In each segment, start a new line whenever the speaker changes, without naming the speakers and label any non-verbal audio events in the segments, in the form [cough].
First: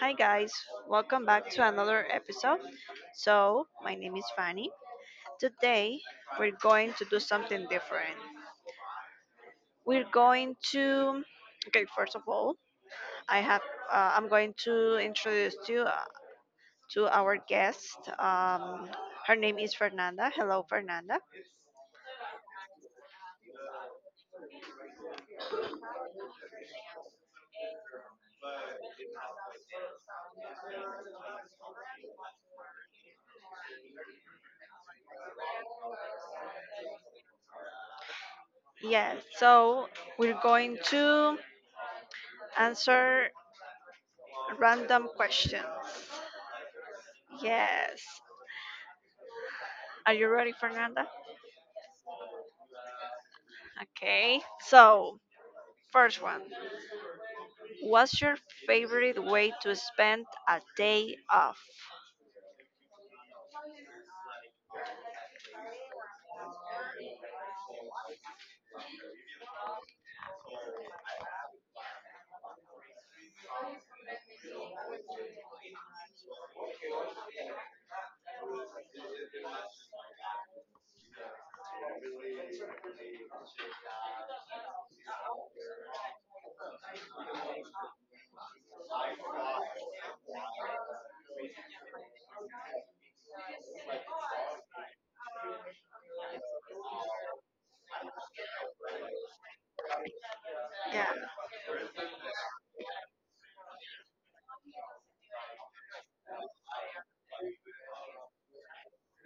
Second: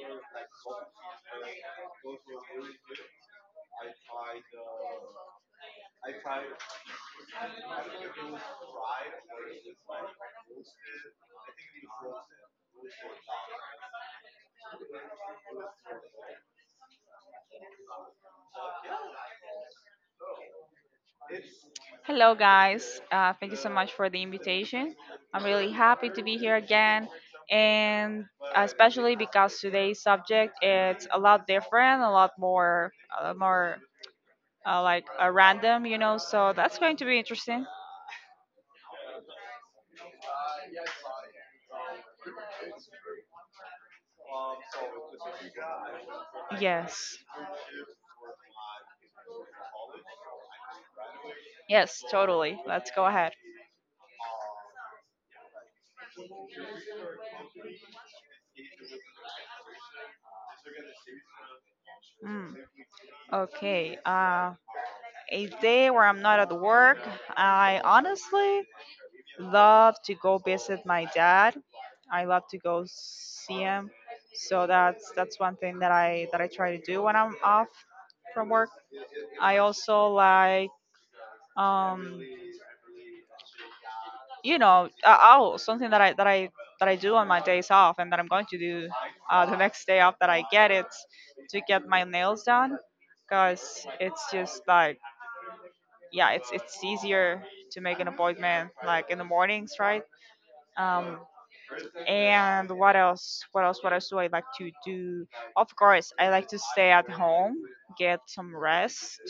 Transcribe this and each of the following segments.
Hi guys, welcome back to another episode. So, my name is Fanny. Today, we're going to do something different. We're going to okay, first of all, I have I'm going to introduce you to our guest. Her name is Fernanda. Hello, Fernanda.
Hello, guys. Thank you so much for the invitation. I'm really happy to be here again, and especially because today's subject it's a lot different, a lot more, a more like, random. So that's going to be interesting.
Yes, so we're going to answer random questions.
Yes.
Yes. Are you ready, Fernanda?
Yes. Totally. Let's go ahead.
Okay. So, first one. What's your favorite way to spend a day off?
Mm. Okay. A day where I'm not at work, I honestly love to go visit my dad. I love to go see him. So that's one thing that I try to do when I'm off from work. I also like, um oh, something that I do on my days off and that I'm going to do the next day off that I get it's to get my nails done, because it's just like, yeah, it's easier to make an appointment, like in the mornings, right?
Yeah,
Um, and what else? What else? What else do I like to do? Of course, I like to stay at home, get some rest,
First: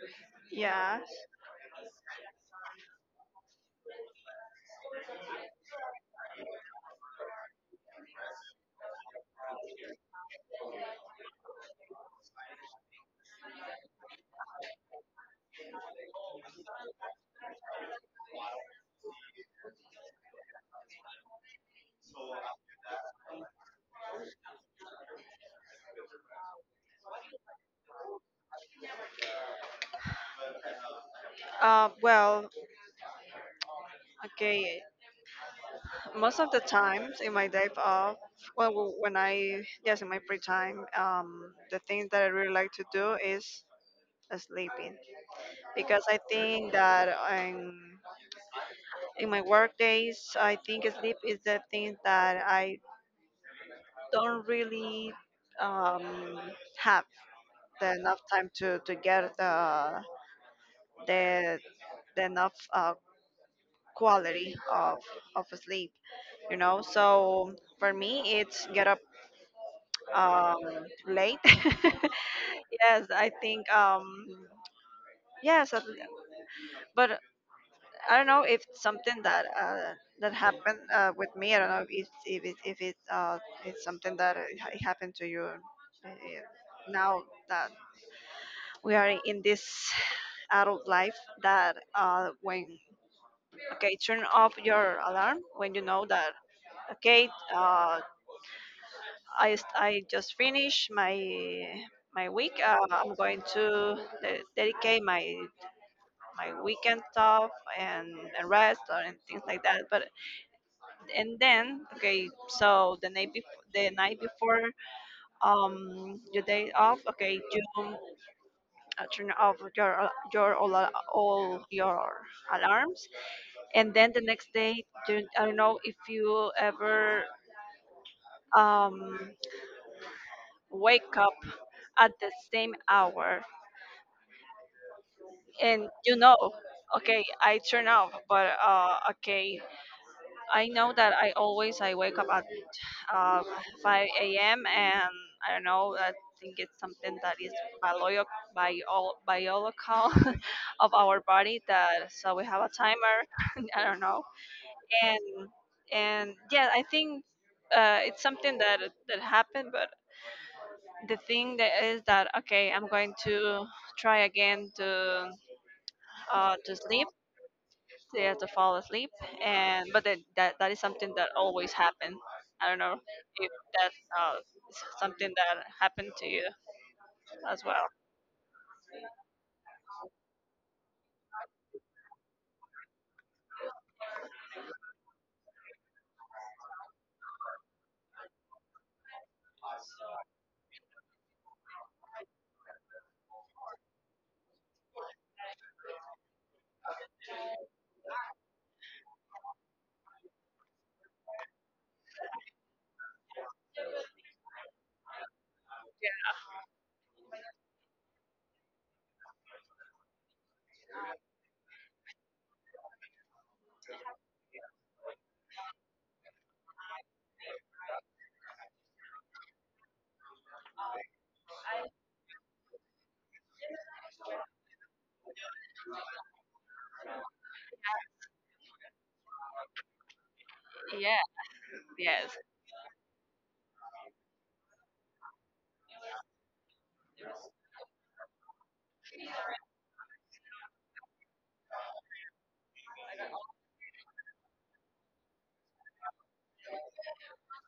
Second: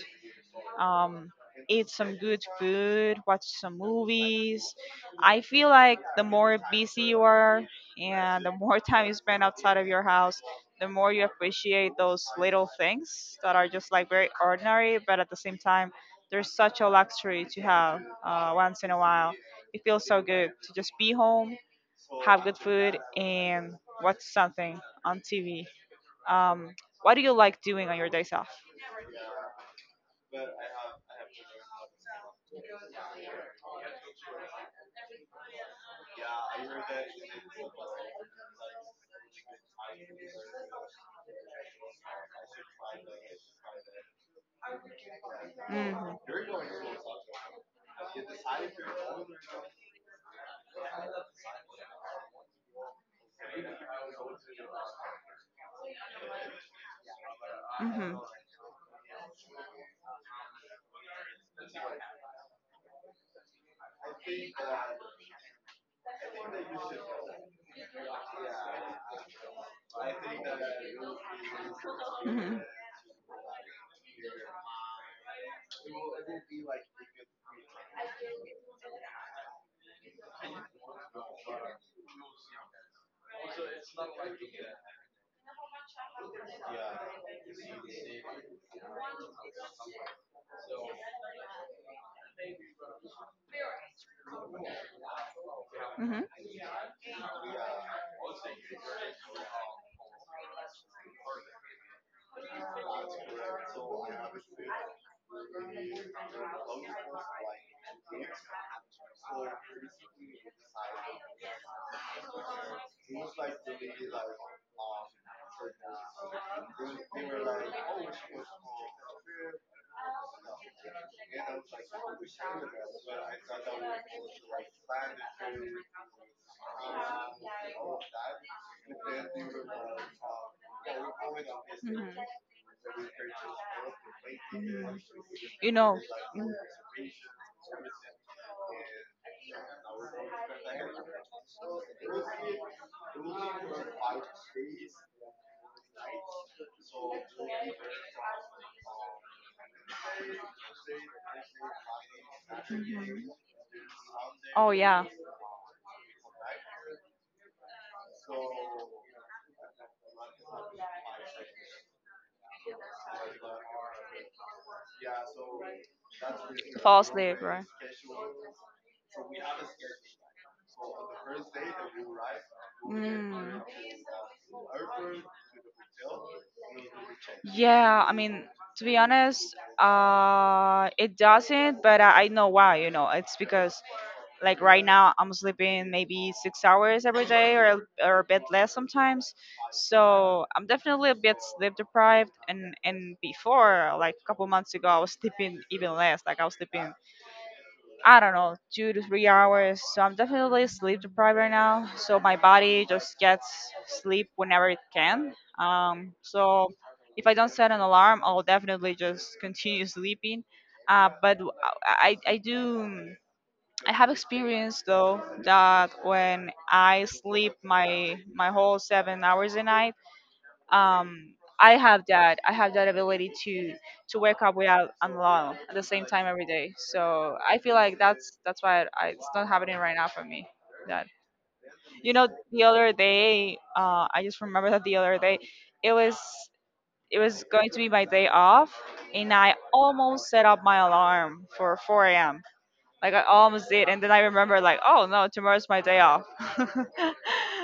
yeah.
um, eat some good food, watch some movies. I feel like the more busy you are and the more [laughs] time you spend outside of your house, the more you appreciate those little things that are just like very ordinary, but at the same time, they're such a luxury to have once in a while. It feels so good to just be home, have good food, and watch something on TV. Um, what do you like doing on your days off?
Well, okay. Most of the times in my day off, well, when I yes, in my free time, the thing that I really like to do is sleeping because I
Hmm.
think that in my work days, I think sleep is the thing that I don't really um have the
Hmm.
enough time to get the the the enough quality of sleep, you know, so for me it's get up um late. [laughs] Yes, I think, yes, but I don't know if it's something that that happened, with me. I don't know if if it if it uh it's something that happened to you, uh, now that we are in this adult life, that when okay, turn off your alarm when you know
Hmm.
that. Okay, uh, I, I just finished my my week. I'm going to dedicate my my weekend stuff and, and rest or and things like that. But and then okay, so the night before, the night before your day off. Okay, you turn off your your all your alarms, and then the next day do, I don't know if you ever um,
Hmm.
wake up
Mhm.
at the same hour,
Mhm. You
and
know.
you know,
Mhm.
okay, I turn off but okay, I know that I always I wake up at uh, 5 a.m., and I don't know, I think it's something that is biolog- biological [laughs] of our body, that so we have a timer.
Mhm.
[laughs] I don't know,
Oh yeah.
and and yeah, I think it's something that that happened. The thing that is that okay, I'm going to try again to
Fall
sleep.
asleep, right?
Yeah, to fall asleep. And but then that, that is something that always happen. I don't know if
Mm.
that's something that happened to you as well.
Yeah, I mean, to be honest, it doesn't, but I know why. It's because, like, right now, I'm sleeping maybe 6 hours every day, or a bit less sometimes. So I'm definitely a bit sleep deprived. And before, like a couple months ago, I was sleeping even less. Like I was sleeping, I don't know, 2 to 3 hours. So I'm definitely sleep deprived right now. So my body just gets sleep whenever it can. So if I don't set an alarm, I'll definitely just continue sleeping. But I do. I have experienced though that when I sleep my whole 7 hours a night, um, I have that ability to wake up without an alarm at the same time every day. So I feel like that's why it's not happening right now for me. That
Yeah.
you know
Yes.
the other day, I just remember that the other day it was it was going to be my day off, and I almost set up my alarm for 4 a.m., like I almost did, and then I remember, like, oh no, tomorrow's my day off. [laughs]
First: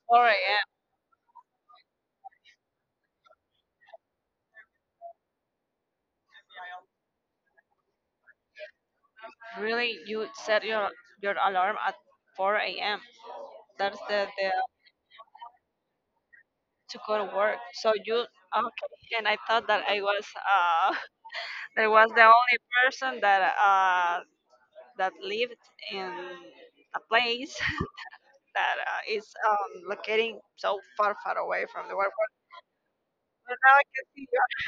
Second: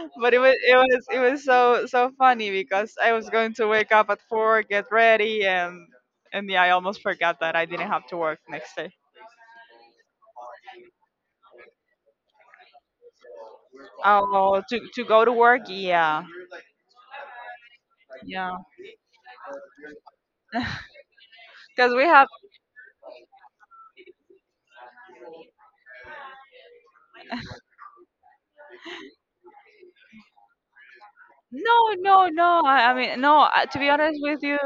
4
But it was
a.m.?
it was it was so, so funny because I was going to wake up at four, get ready, and yeah, I almost forgot that I didn't have to work next day.
Really, you set your alarm at 4 a.m.? That's the
Oh, to go to work, yeah,
to go to work, so you
yeah,
okay, and I thought that I was [laughs] I
because we
was the
have.
only person that that lived in a place [laughs] that is locating so far, far away from
No,
the world.
no, no. I mean, no.
But
uh,
now
To
I
be
can
honest
see you.
with you,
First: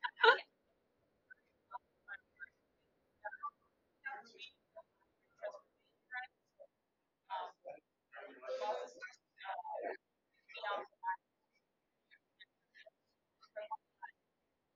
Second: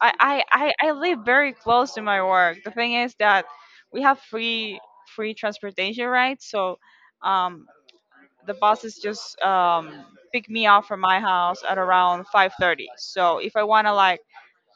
I, I
[laughs]
I I live very close to my work. The thing is that we have free transportation, right? So. Um, the buses just pick me up from my house at around 5:30. So if I wanna, like,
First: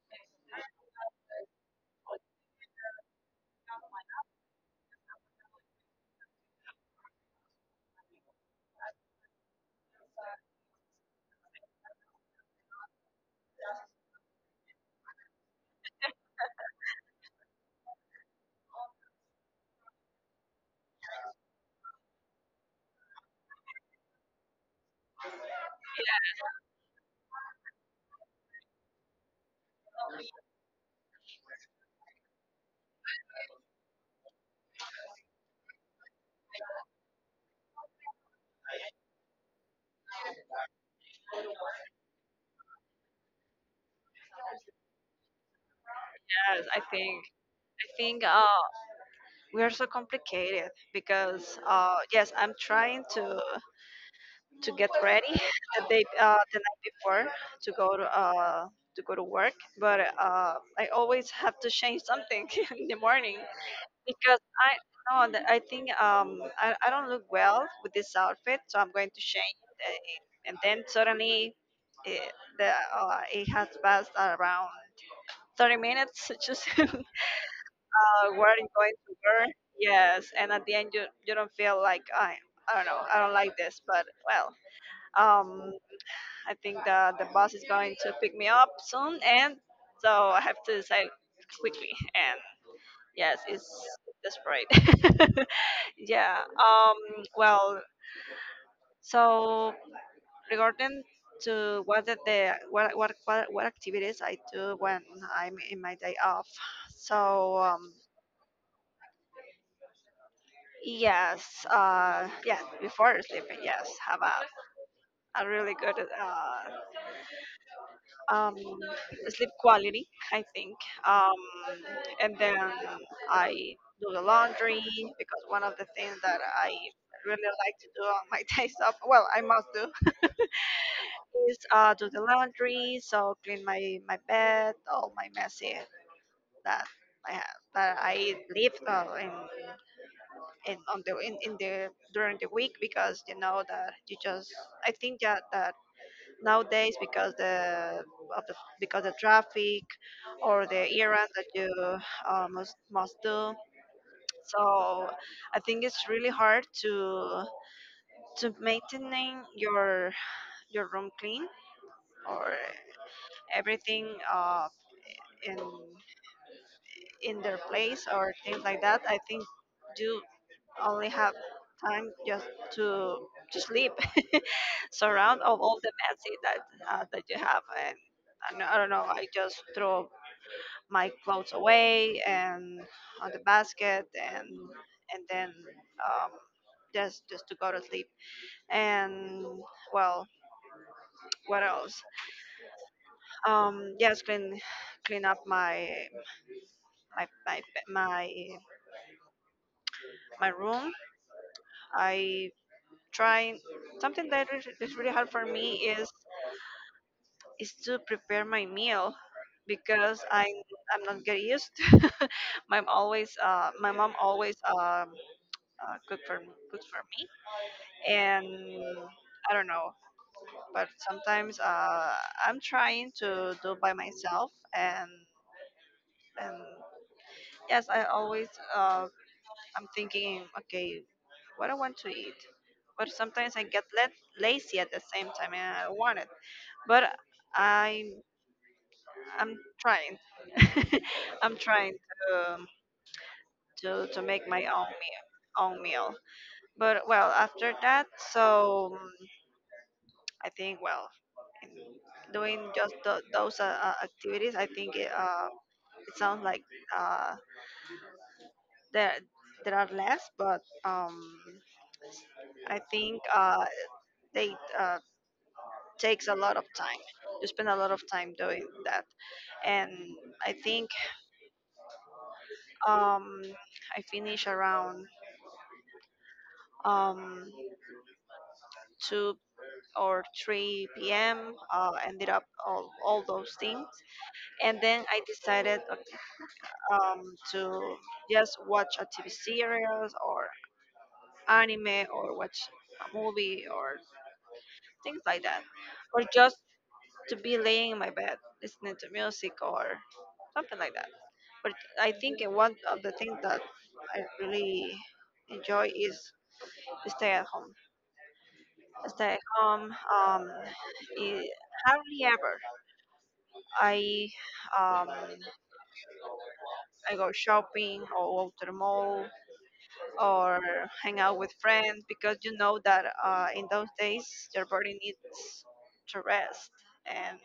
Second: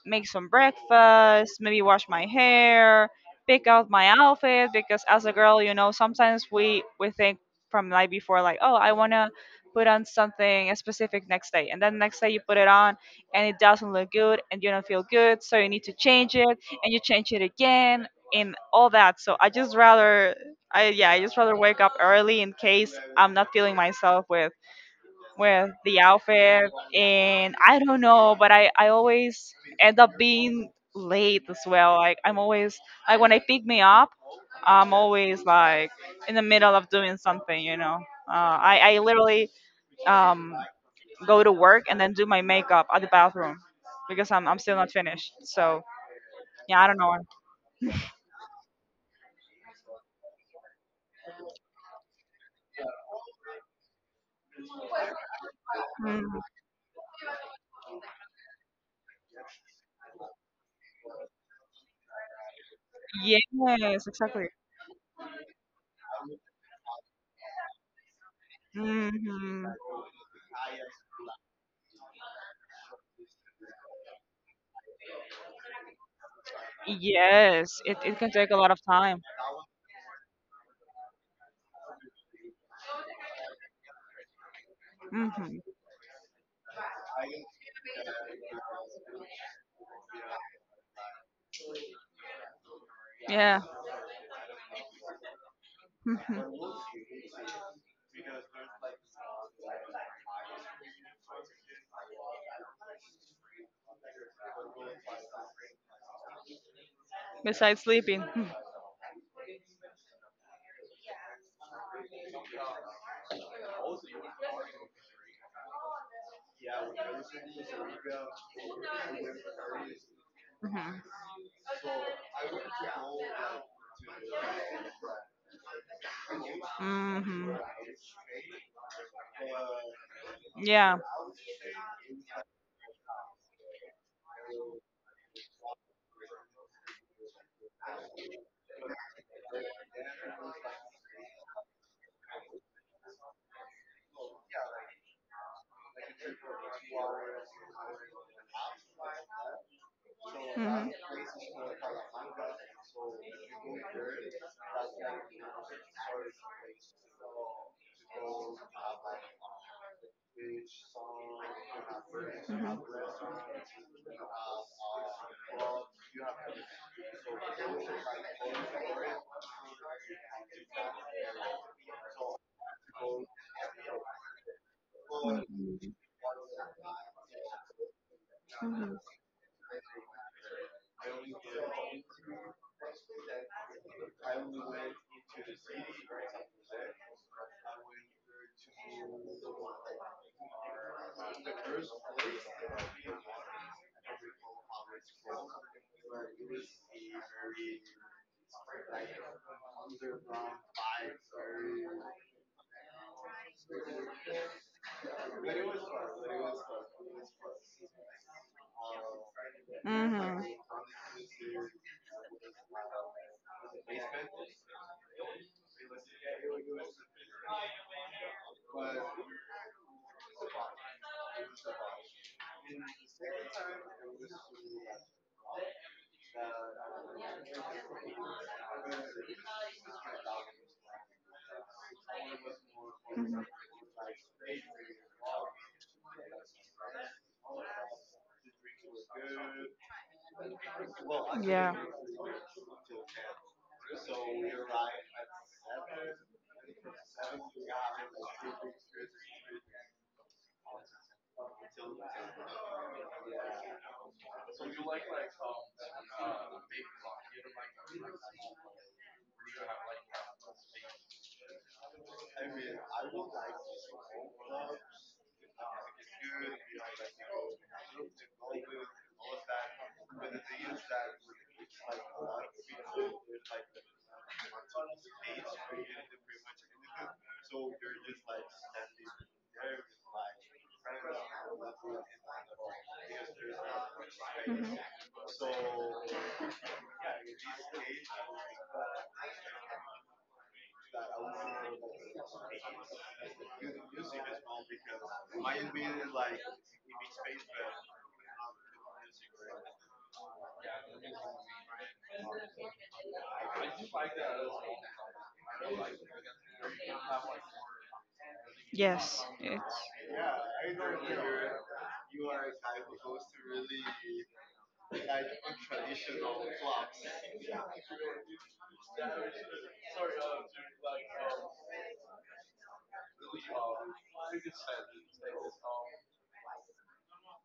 make some breakfast, maybe wash my hair, pick out my outfit, because as a girl, you know, sometimes we think from night before, like, oh, I wanna put on something a specific next day, and then next day you put it on and it doesn't look good and you don't feel good, so you need to change it and you change it again and all that. So I just rather, I yeah, I just rather wake up early in case I'm not feeling myself with the outfit, and I don't know, but I always end up being late as well, like I'm always, like when they pick me up, I'm always like in the middle of doing something, uh, I literally um go to work and then do my makeup at the bathroom because I'm still not finished, so
Yes, I
yeah, I don't know.
think, I think we are so complicated because yes, I'm trying to get ready [laughs] the day
Mm,
the night before to go to uh, to go to work, but I always have to change something [laughs] in the morning.
yes,
Because
exactly.
I no, I think I don't look well with this outfit, so I'm going to change
Hmm,
it. And then suddenly, it, the it has passed around 30 minutes, [laughs] just [laughs]
yes, it can take a
wearing
lot of
going to
time.
burn. Yes, and at the end you you don't feel like I don't know, I don't like this, but well,
Hmm.
um I think the bus is going to pick me up soon, and so I have to decide quickly. And yes,
Yeah.
it's desperate. [laughs]
Hmm.
Yeah. Well. So regarding to what what activities I do when I'm in my day off. So
Besides
um.
sleeping. [laughs]
Yes. Yeah. Before sleeping. Yes. Have a really good um sleep quality, I think. Um. And then I do the laundry because one of the things that I
Hmm.
really
Hmm.
like to do on my [laughs] days off. Well, I must do
Yeah.
is do the laundry, so clean my my bed, all my messy that I have that I leave in on the in the during the week, because you know that you just I think that that nowadays because the of the because the traffic or
Hmm.
the errand that you must do. So I think it's really hard to maintaining your room clean or
Hmm.
everything. In in their place or things like that, I think you only have time just to to sleep. [laughs] Surround of all the messy that that you have, and I don't know, I don't know, I just throw my clothes away and on the basket, and then um just to go to sleep. And well, what else? Yes, clean clean up my my my my my room. I try something that is really hard for me is to prepare my meal because I I'm not get used. [laughs] My mom always my mom always cook for me, cooks for me, and I don't know, but sometimes I'm trying to do by myself, and yes I always uh I'm thinking okay, what I want to eat, but sometimes I get let, lazy at the same time and I want it. But I'm I'm trying. [laughs] I'm trying to make my own meal, own meal. But well, after that, so I think, well, in doing just those activities, I think it, it sounds like uh, there there are less, but I think they takes a lot of time. You spend a lot of time doing that, and I think, Um, I finish around um, 2 or 3 p.m. Ended up all those things.
Mhm.
And then I decided um, to just watch a TV series or anime or watch a movie or things like that. Or just to be laying in my bed listening to music or something like that. But I think one of the things that I really enjoy is stay at home.
Yes,
Stay at
it's.
home. I hardly ever. I um, I go shopping or go to the mall or hang out with friends because you know that in those days your body needs to rest, and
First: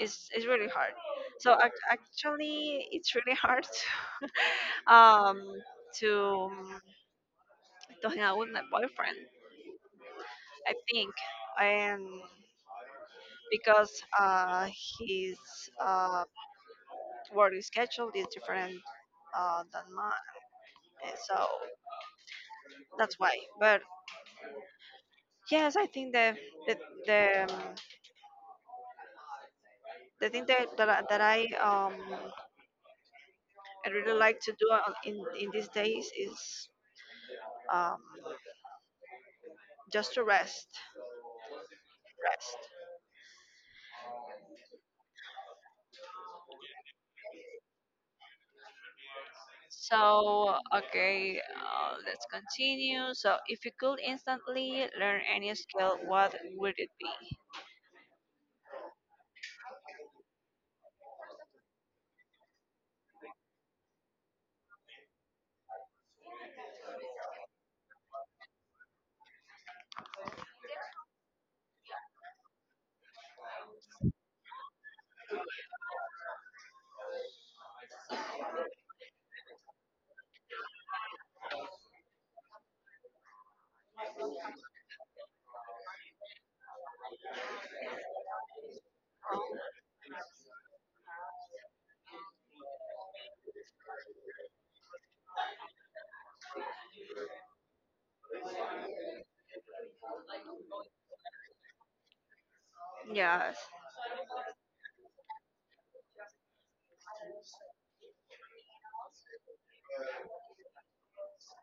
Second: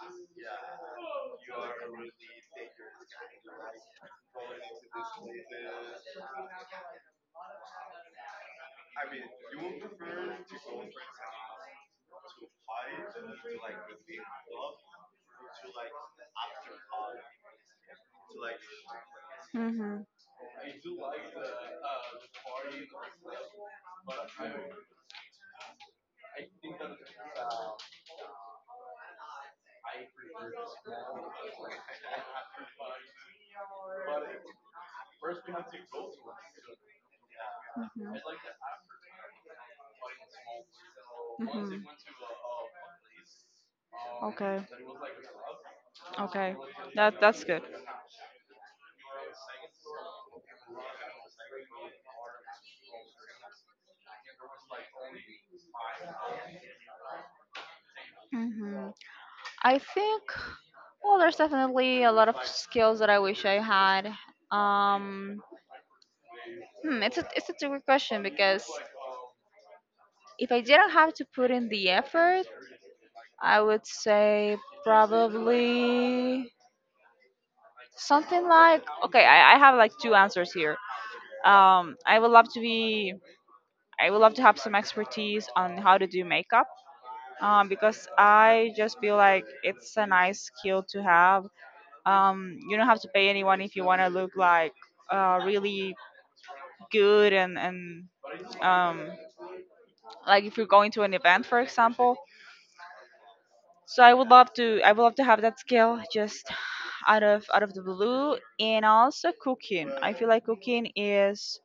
it's really hard. So actually, it's really hard [laughs] to, um, to to hang out with my boyfriend, I think, and because uh, he's. Um, work schedule is different than
Mhm.
mine, and so that's why. But yes, I think the the, um, the thing that that I really like to do in these days is um
Mhm.
just to rest,
Mhm.
rest.
Okay. Okay. That's good.
So okay, let's continue. So if you could instantly learn any skill, what would it be?
Mhm. I think, well, there's definitely a lot of skills that I wish I had. Um, it's a tricky question, because if I didn't have to put in the effort, I would say probably something like, okay, I have like two answers here. Um, I would love to be I would love to have some expertise on how to do makeup. Because I just feel like it's a nice skill to have, you don't have to pay anyone if you want to look like, really good, and um, like if you're going to an event, for example.
Yes,
So I would love to have that skill just out of the blue, and also cooking. I feel like cooking is.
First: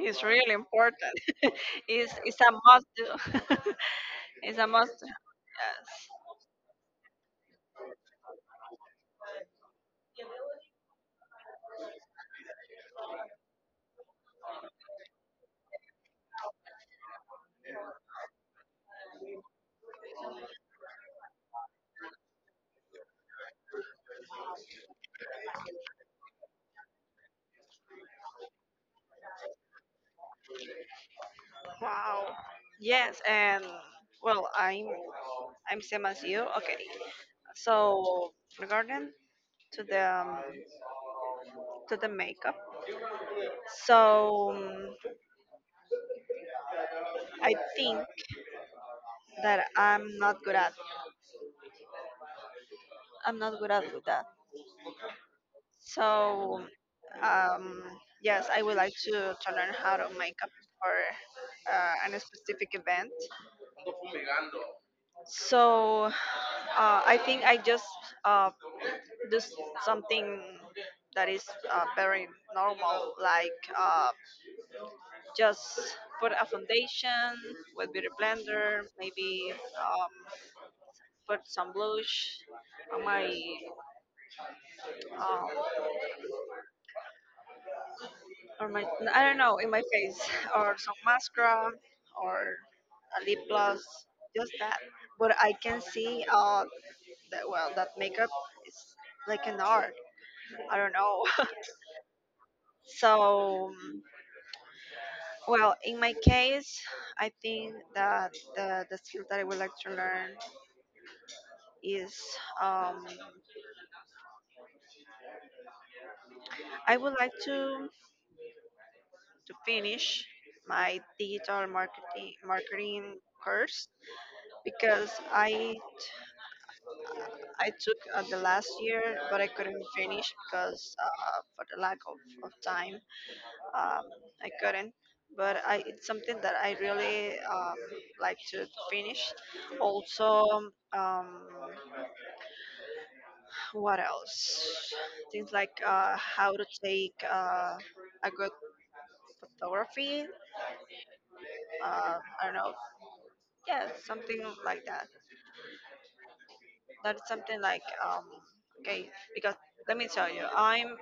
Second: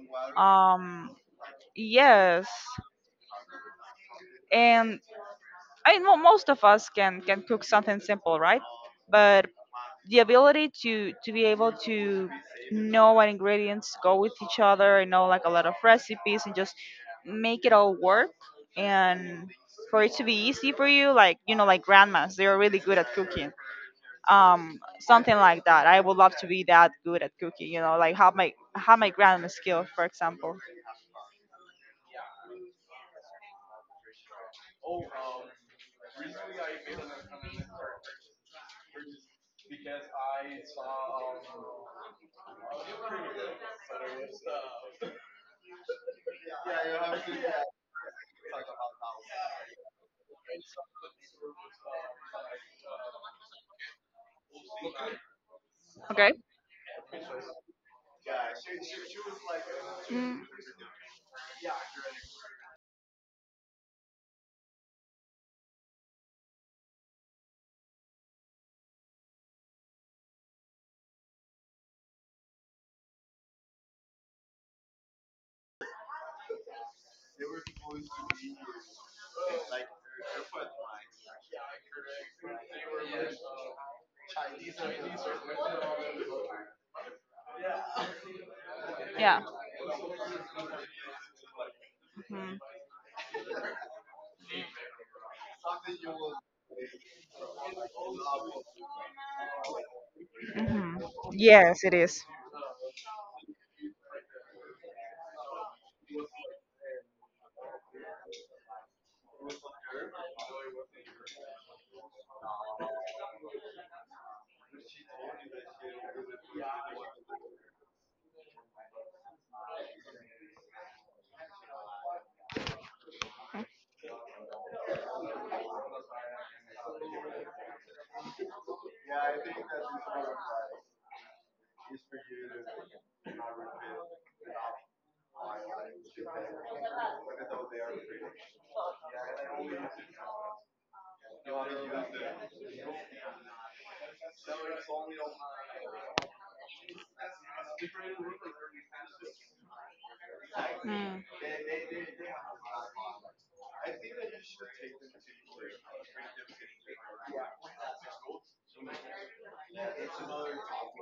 it's really important.
um
[laughs] It's
yes.
a must do. [laughs] It's a
And
must.
I
Yes.
know most of us can cook something simple, right? But the ability to be able to know what ingredients go with each other, and know, like, a lot of recipes, and just make it all work, and for it to be easy for you, like, you know, like grandmas, they're really good at cooking. Something like that, I would love to be that good at cooking, you know, like have my grandma skill, for example.
Wow. Yes, and well, I'm same as you. Okay. So regarding to the um, to the makeup, so I think that I'm not good at, I'm not good at with that.
Okay.
So um, yes, I would like to learn how to make
Mm,
up for a specific event. So I think I just uh, this something that is very normal, like just put a foundation with beauty blender, maybe um, put some blush on my um, or my I don't
yeah.
know in my face [laughs] or some mascara or a lip gloss, just that. But I can see that well that makeup is like an art. I
Hmm.
don't know. [laughs]
Yes, it is.
So well, in my case, I think that the skill that I would like to learn is um, I would like to finish my digital marketing course because I took the last year, but I couldn't finish because for the lack of time, um, I couldn't. But I, it's something that I really like to, finish. Also, um, what else? Things like how to take a good photography.
Mm-hmm. Mm-hmm.
I don't know. Yeah, something like that. That is something like okay. Because let me tell you,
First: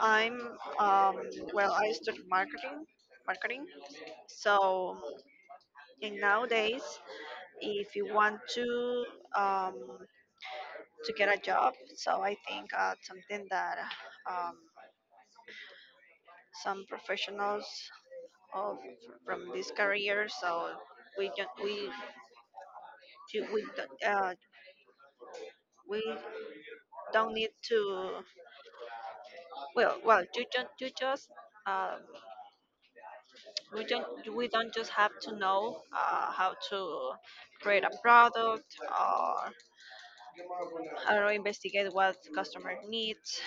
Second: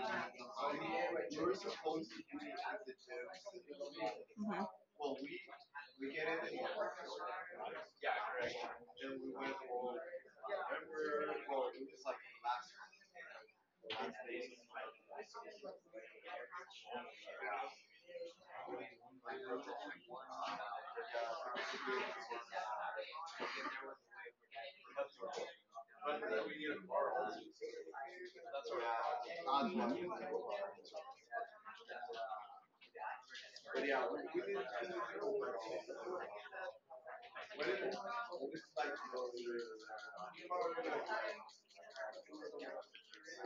I'm um, well, I studied marketing, marketing. So and nowadays, if you want um, to get a job, so I think something that, um, some professionals of from this career, so we don't we ju- we don't, uh, we don't need to, well well you don't you just uh, we don't we don't just have to know how to create a product or I don't know, investigate what customer needs.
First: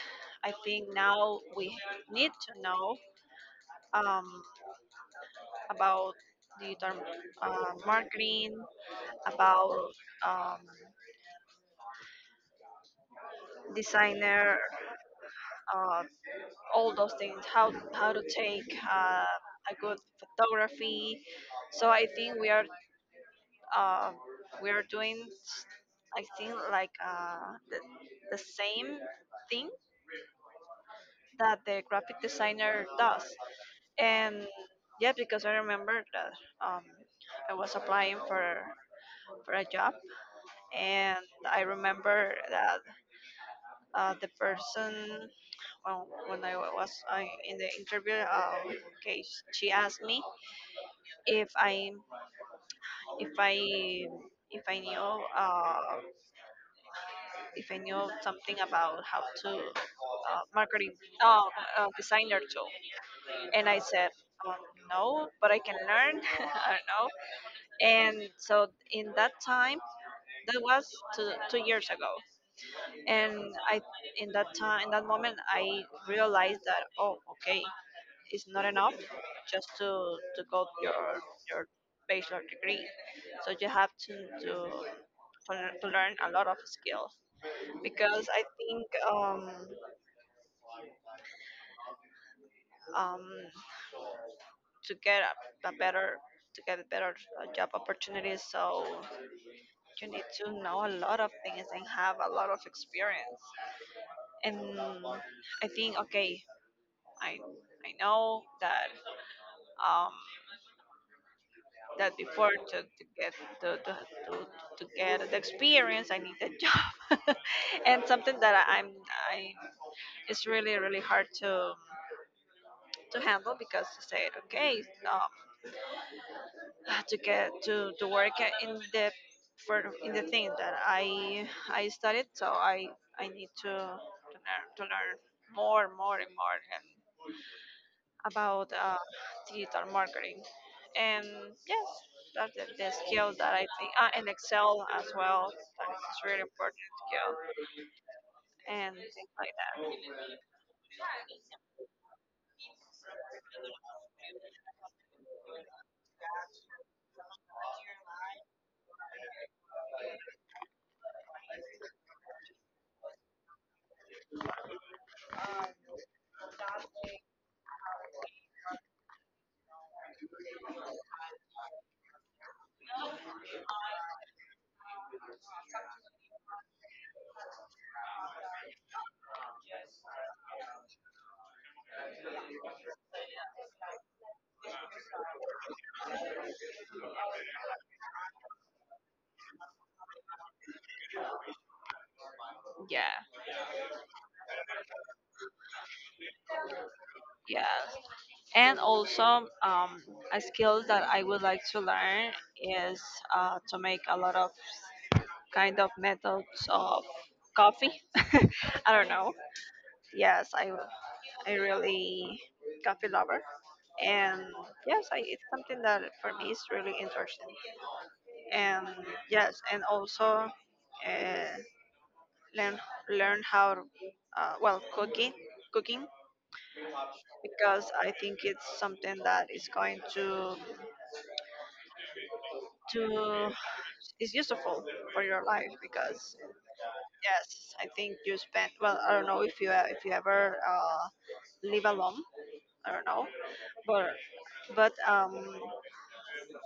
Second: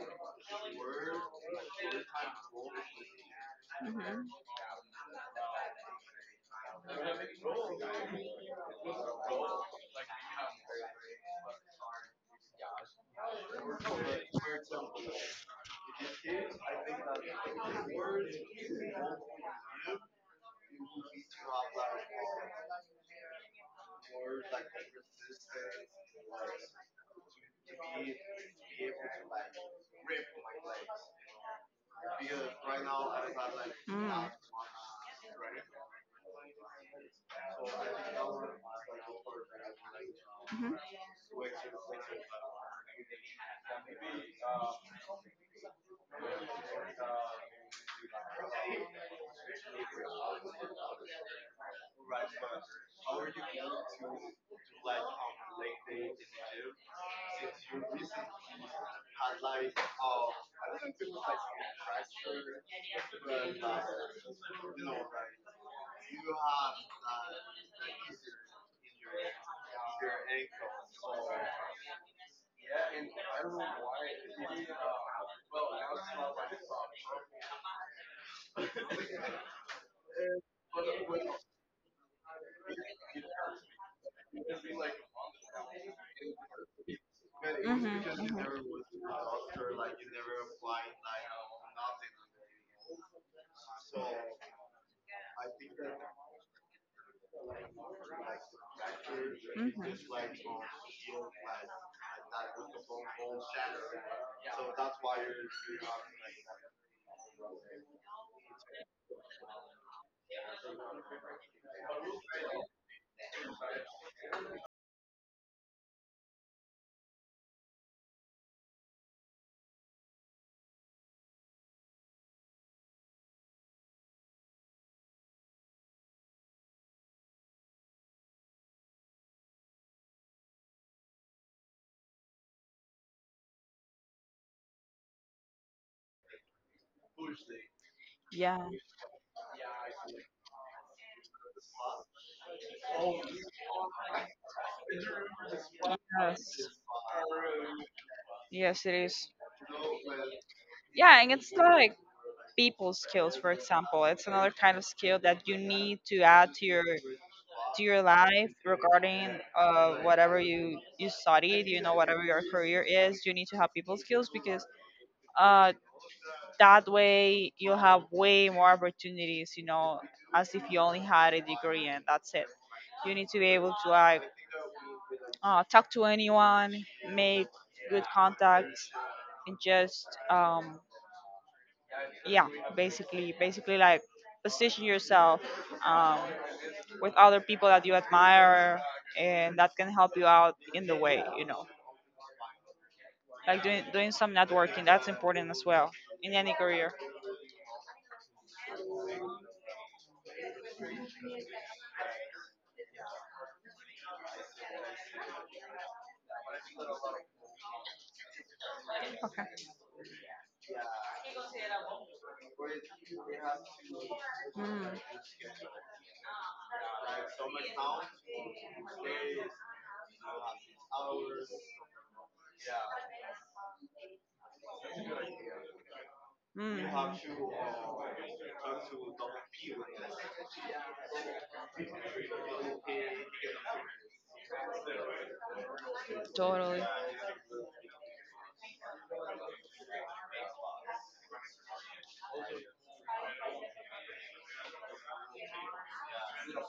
I think now we need to know um, about digital marketing, about um, designer, uh, all those things, how to take a good photography. So I think we are, uh, we are doing I think like the same thing that the graphic designer does. And yeah, because I remember that, um, I was applying for a job, and I remember that the person, well, when I was in the interview, okay, she asked me if if I I knew, if I knew something about how to, marketing, uh, designer too. And I said, um, no, but I can learn. [laughs] I don't know. And so in that time, that was two years ago. And I, in that time, in that moment, I realized that, oh, okay, it's not enough just to go your bachelor degree, so you have to to learn a lot of skills, because I think, um, um, to get a better, to get better job opportunities. So you need to know a lot of things and have a lot of experience. And I think, okay, I I know that, um, that before to get to, to, to, to get the experience, I need a job, [laughs] and something that I, I'm I it's really really hard to handle, because he said, okay, um, [sighs] to get to work in the, for in the thing that I studied, so I need to learn more, more and more, and
Yeah,
about digital marketing. And yes, that's the skill that I think, and Excel as well. That is really
yes,
important skill
yes, it
and
is.
things like that.
Yeah, and it's like people skills, for example. It's another kind of skill that you need to add to your life, regarding whatever you studied, you know, whatever your career is. You need to have people skills, because uh that way you have way more opportunities, you know, as if you only had a degree and that's it. You need to be able to, like, talk to anyone, make good contacts, and just, yeah, basically like position yourself, um, with other people that you admire, and that can help you out in the way, you know,
Yeah,
like doing some networking. That's important as well in any career.
yeah. And also, a skill that I would like to learn is to make a lot of kind of methods of coffee. [laughs] I don't know.
Okay.
Yes, I really coffee lover, and
Mm.
yes, I, it's something that for me is really interesting. And yes, and also uh, learn, learn how well, cooking, cooking,
Mm.
because I think it's something that is going to to is useful for your life. Because yes, I think you spend, well, I don't know if you ever live alone. I don't know, but but um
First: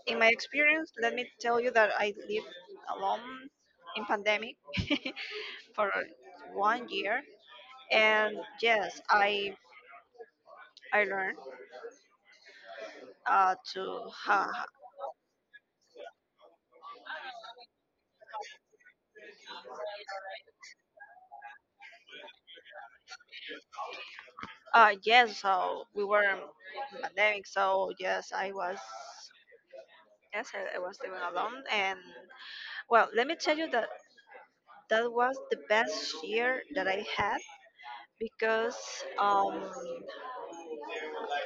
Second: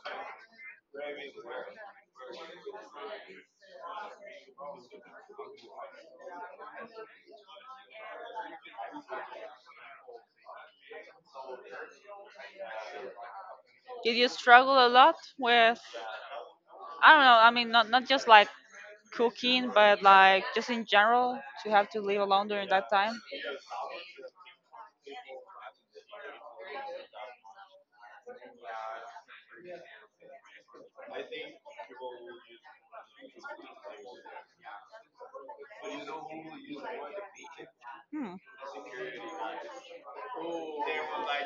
in my experience, let me tell you that I lived alone in pandemic [laughs] for 1 year. And yes, I learned to
Did you
uh,
struggle a lot with, I don't know, I mean, not just like cooking, but like just in general to have to live alone during that time?
yes so we were in pandemic, so yes, I was, yes, I was living alone. And well, let me tell you that that was the best year that I had,
Hmm.
because, um,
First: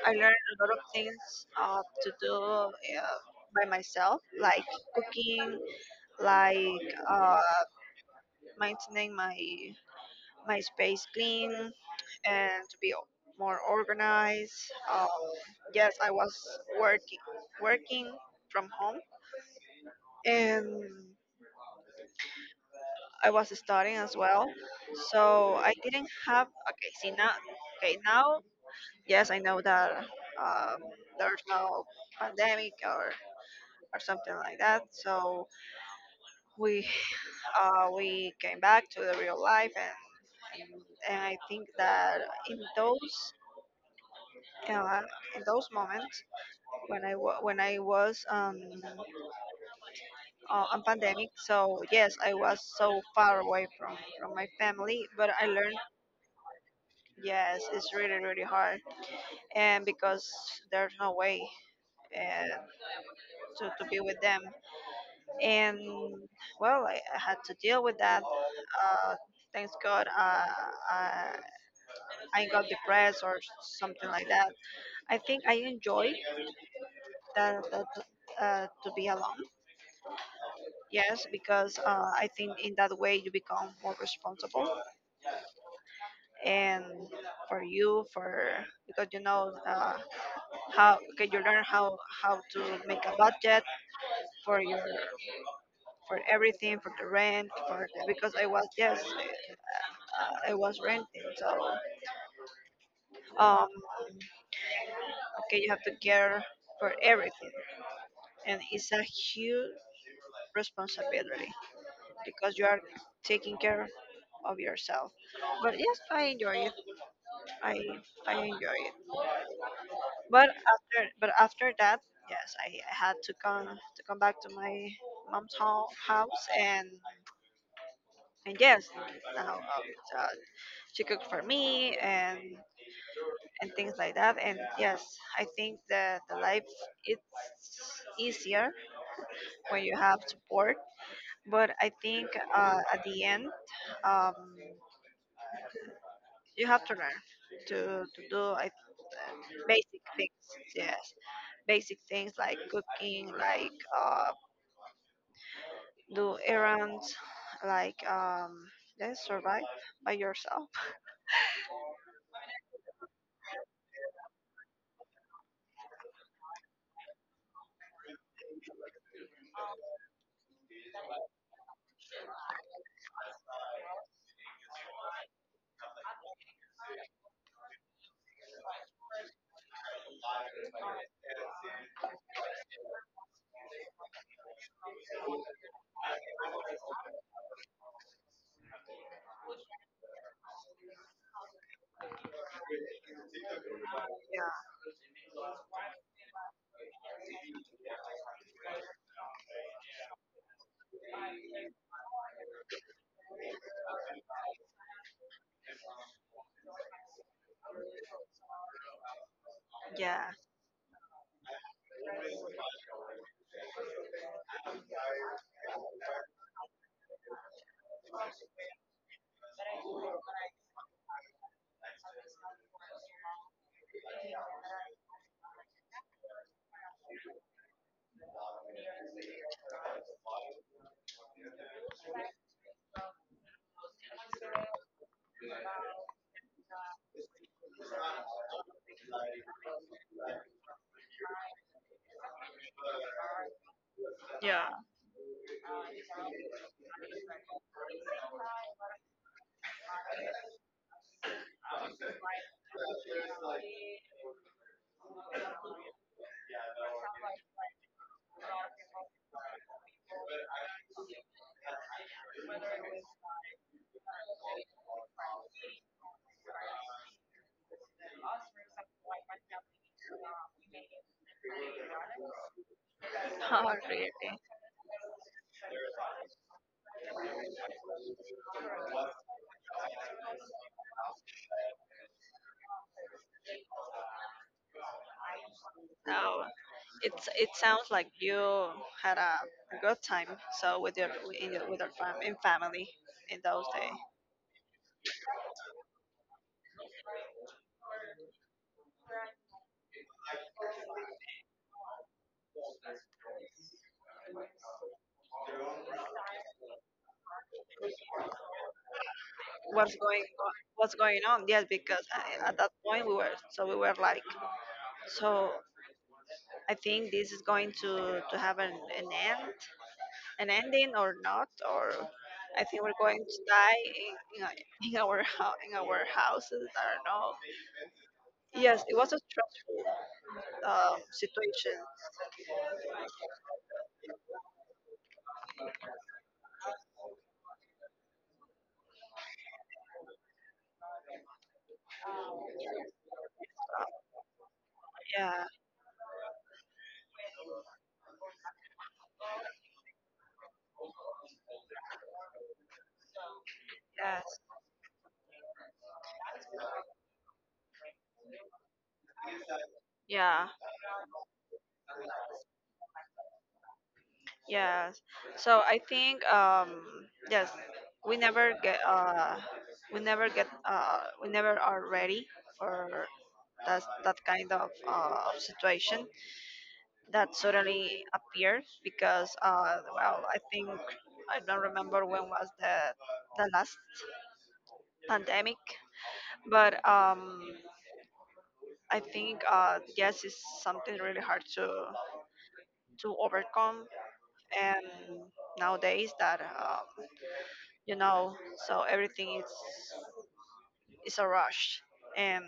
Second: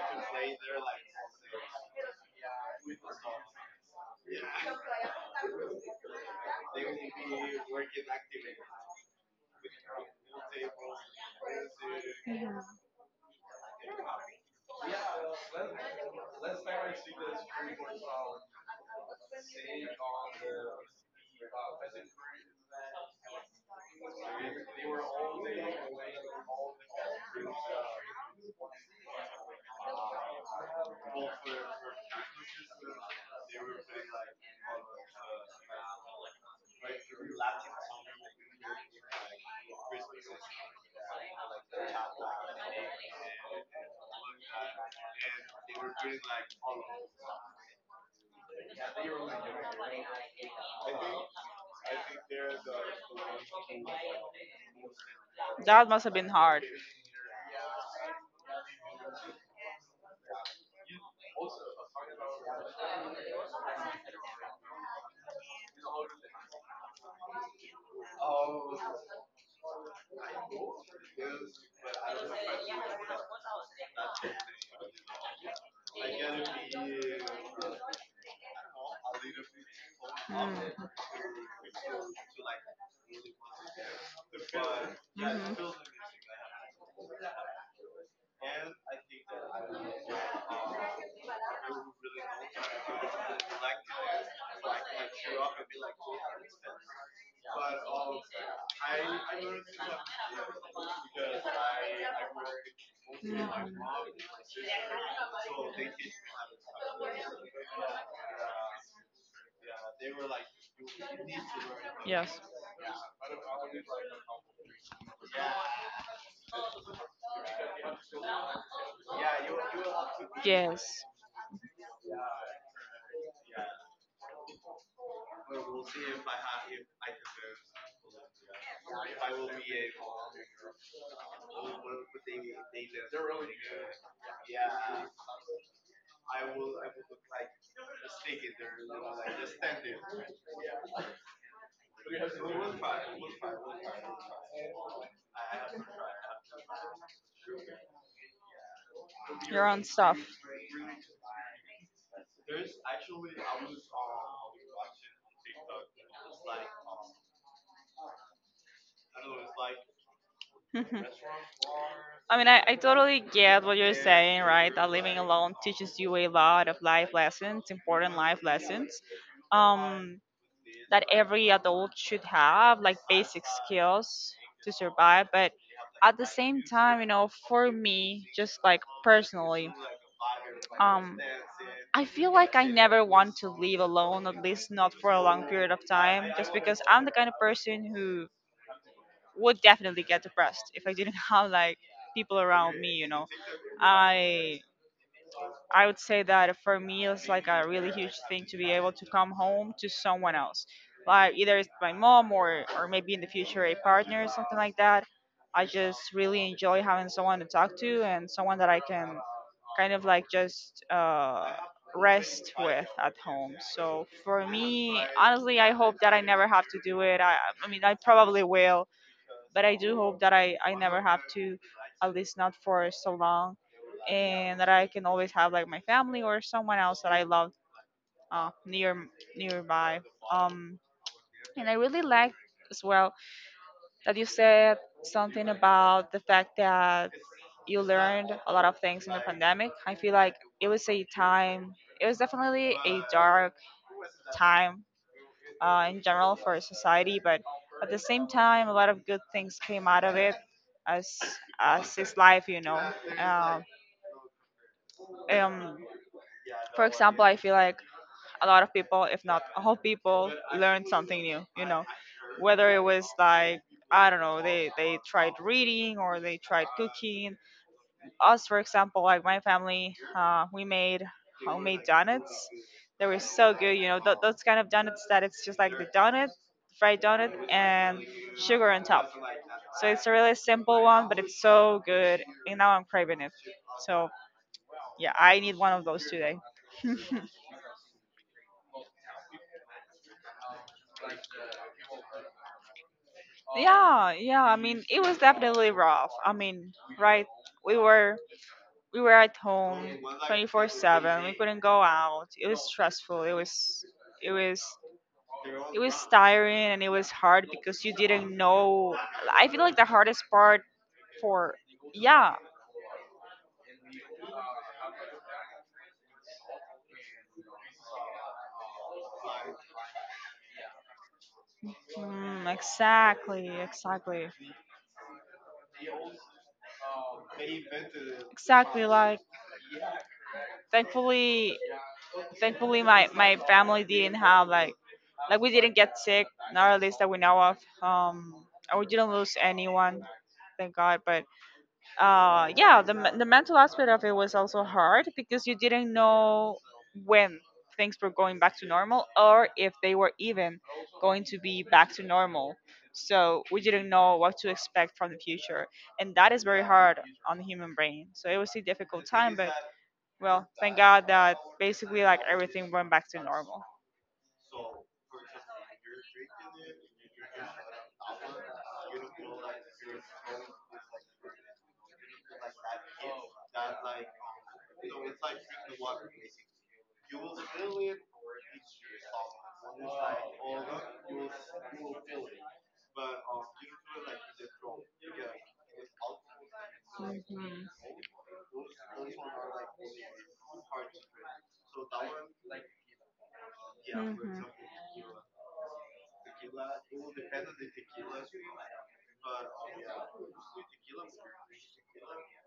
I learned a lot of things to do by myself, like cooking, like, maintaining my my space clean, and to be more organized. Um, yes, I was working, working from home, and I was studying as well, so I didn't have. Okay, see now. Okay, now yes, I know that, um, there's no pandemic or something like that. So we [sighs] we came back to the real life, and I think that in those. Uh, in those moments when I was, on pandemic. So yes, I was so far away from my family, but I learned,
That must have been hard.
yes, it's really really hard. And because there's no way uh, to be with them. And well, I had to deal with that, thanks God, I, I got depressed or something like that. I think I enjoy that, that to be alone,
Mm.
yes, because I think in that way you become more responsible.
Mhm.
And for you, for because you know, how okay, you learn how to make a budget for your, for everything, for the rent, for the, because I was, yes, I was renting. So, um, okay, you have to care for everything, and it's a huge responsibility, because you are taking care of yourself. But yes, I enjoy it. I I enjoy it. But after that, yes, I had to come back to my mom's house. And yes, now uh, uh, she cooked for me and things like that. And yes, I think that the life it's easier when you have support. But I think, at the end, um, you have to learn to to do basic things. Yes, basic things like cooking, like do errands, like, just survive by yourself.
Mhm. I mean, I totally get what you're saying, right? That living alone teaches you a lot of life lessons, important life lessons, um, that every adult should have, like basic skills to survive. But at the same time, you know, for me, just like personally, um, I feel like I never want to live alone, at least not for a long period of time, just because I'm the kind of person who would definitely get depressed if I didn't [laughs] have like people around me, you know.
Yeah,
I I would say that for me, it's like a really huge thing to be able to come home to someone else, like either it's my mom or maybe in the future a partner or something like that. I just really enjoy having someone to talk to and someone that I can kind of
yeah,
like just, rest with at home. So for me, honestly, I hope that I never have to do it. I mean, I probably will, but I do hope that I never have to, at least not for so long, and that I can always have like my family or someone else that I love, uh, near nearby. Um, and I really like as well that you said something about the fact that you learned a lot of things in the pandemic. I feel like it was a time. It was definitely a dark
yeah.
time, in general for society, but at the same time, a lot of good things came out of it, as is life, you know. Um, um, for example, I feel like a lot of people, if not all people, learned something new. You know, whether it was like, I don't know, they tried reading or they tried cooking. Us, for example, like my family, we made homemade donuts. They were
[laughs]
so good.
Oh,
You know,
really?
those kind of donuts that it's just like the donut, fried donut, and sugar on top. So it's a really simple one, but it's so good. And now I'm craving it. So yeah, I need one of those today.
No.
[laughs]
It's it sounds like you had a good time. So with your, in your, with your fam in family in those days,
Yeah, yeah. I mean, it was definitely rough. I mean, right? We were we were at home 24/7. We couldn't go out. It was stressful. It was it was tiring and it was hard because you didn't know. I feel like the
what's
hardest
going on?
part
What's going on?
for.
Yes, because
Yeah,
I, at that point we were so we were like so. I think this is going to have an end, an ending or not, or
mm,
I think we're going to
exactly,
die
exactly,
in, [laughs] in our in our houses. I don't know. Yes,
exactly.
it was
Like,
a stressful,
thankfully
situation.
thankfully my family didn't have like. Like we didn't get sick, not at least that we know of. And we didn't lose anyone, thank God. But yeah, the mental
Uh,
aspect of it was also hard
yeah.
because you didn't know when things were going back to normal or if they were even going to be back to normal. So we didn't know what
Yes.
to expect from the future, and that is very hard on the human brain. So it was a difficult time, but
Yeah.
well, thank God that basically like everything went back to normal.
Yes. So I think, yes, we never get uh we never are ready for that, that kind of situation that suddenly appeared. Because well, I think I don't remember when was the last pandemic, but,
Mhm. Mhm.
I think, yes, it's something really hard to overcome. And nowadays that, you know, so everything is a rush. and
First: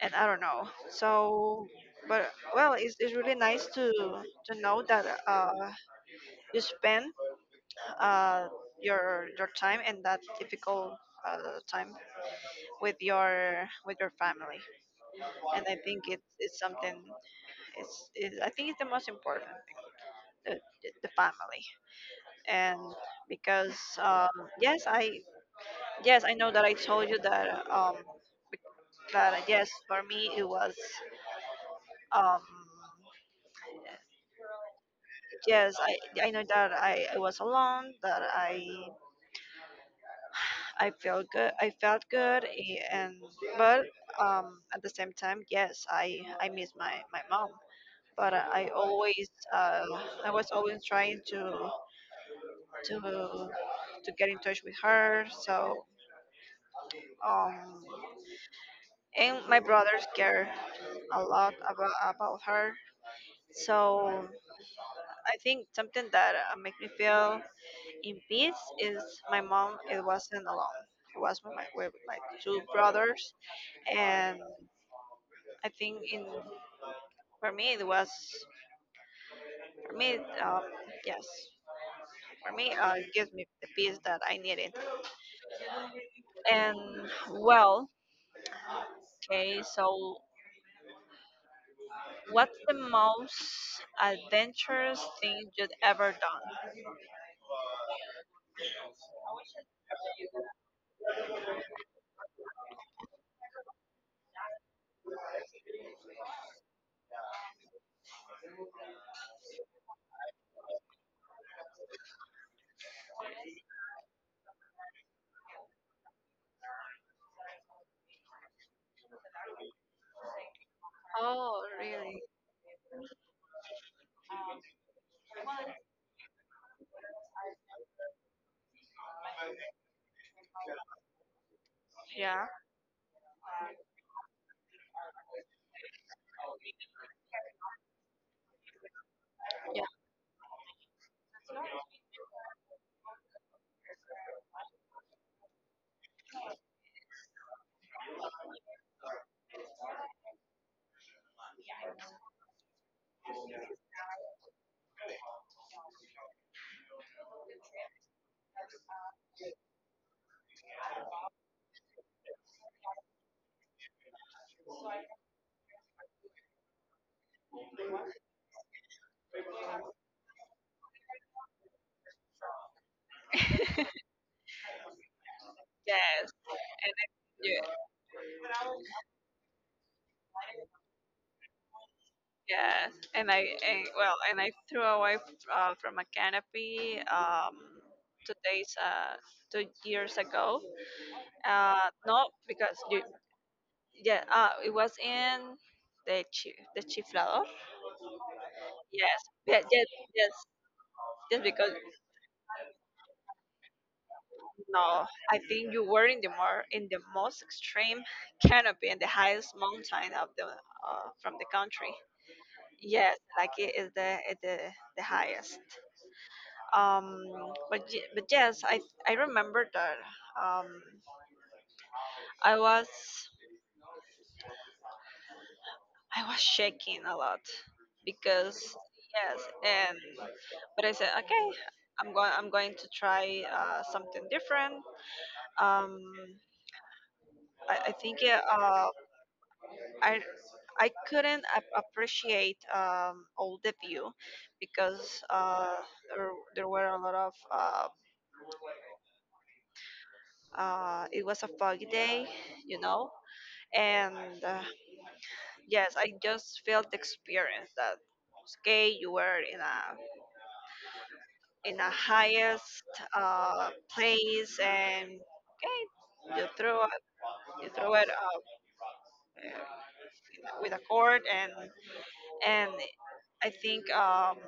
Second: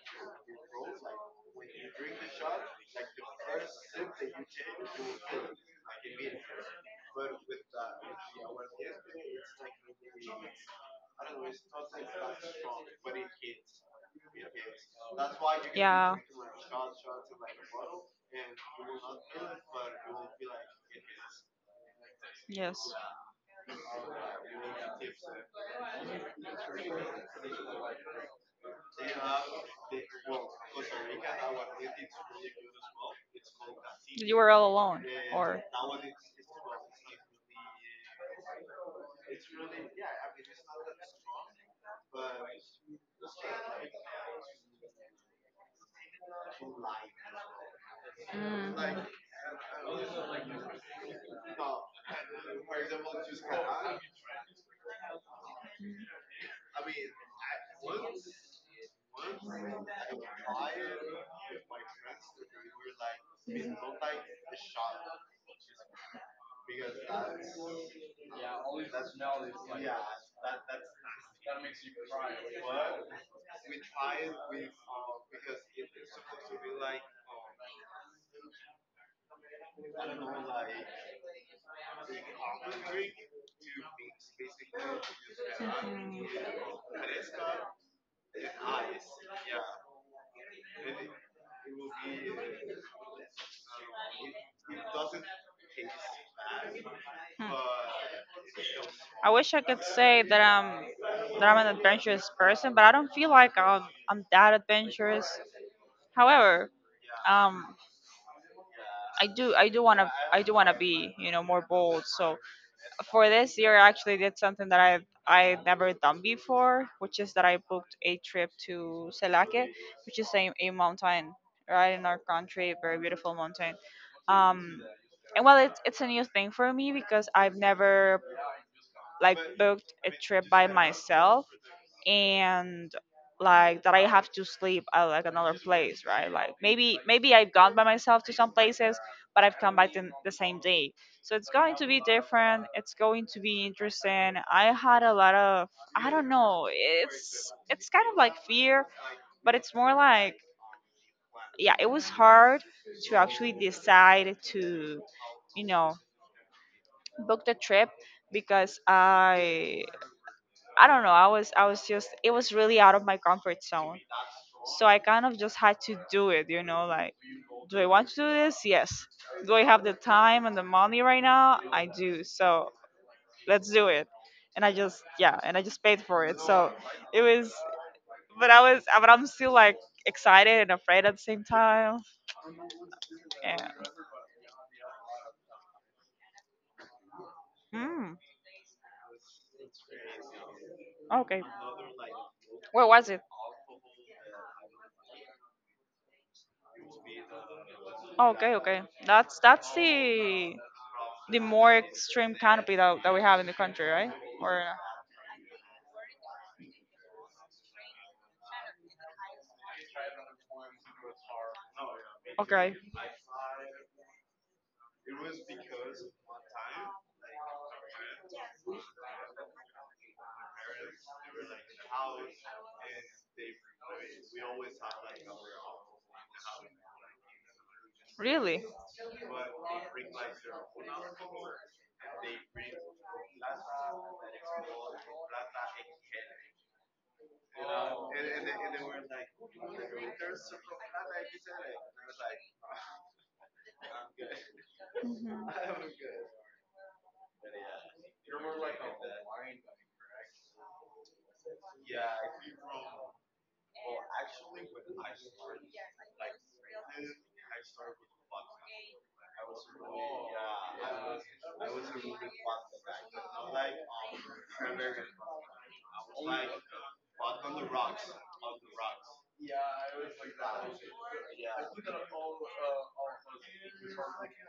and I don't know, so but well, it's really nice to know that you spend uh your time in that difficult uh, time with your family. And I think it's something, it's, I think it's the most important, the, the family. And because, um yes i yes, I know that I told you that. That yes, for me it was. Um,
Were all alone.
yes, I know that I was alone. That I felt good. I felt good, eh, and but, at the same time, yes, I miss my my mom. But I always I was always trying to to get in touch with her. So, um and my brothers care a lot about her. So I think something that make me feel in peace is my mom. It wasn't alone. It was with my two brothers. And I think in for me it was, for me, um, yes, for me it gives me the peace that I needed. And well, okay, so what's the most adventurous thing you've ever done?
Hmm. I wish I could say that I'm, that I'm an adventurous person, but I don't feel like I'm that adventurous. However, um, I do wanna be, you know, more bold. So for this year, I actually did something that I never done before, which is that I booked a trip to Selake, which is a mountain
Oh,
right in our
really?
country, very beautiful mountain. Um, and well, it's a new thing for me because I've never like booked a trip by myself
Yeah,
and like that I have to sleep at like another place, right? Like maybe I've gone by myself to some places, but I've come
yeah,
back the same day. So it's going to be different. It's going to be interesting. I had a lot of, I don't know. It's kind of like fear, but it's more like, yeah, it was hard to actually decide to, you know, book the trip because I don't know. I was just it was really out of my comfort zone. So I kind of just had to do it, you know, like, do I want to do this? Yes. Do I have the time and the money right now? I do. So let's do it. And I just, yeah, and I just paid for
yes,
it. So
and I,
it was,
yeah.
but I was, but I'm still like excited and afraid at the same time.
Yes, and I,
And
and, well, and I threw away from a canopy,
mm,
2 days, 2 years ago.
okay.
Uh, no, because
Where
you,
was it?
yeah, it was in the chi, the chiflador.
Okay, okay.
Yes, yeah,
That's
yes, yes,
the
yes. Because
more extreme canopy that we have in the country, right? Or
no, I think you were in the more in the most extreme canopy in the highest mountain of the from the country.
okay.
Yes, like it is the highest. um but but yes, I remember that, um I was, I was shaking a lot,
Really?
because yes. And but I said, okay, I'm going to try something different. um I think, i I couldn't appreciate, all the view, because
Mhm.
there, there were a lot of it was a foggy day, you know. And uh, yes, I just felt the experience that, okay, you were in a highest place and, okay, you throw it up uh, with a cord. And I think,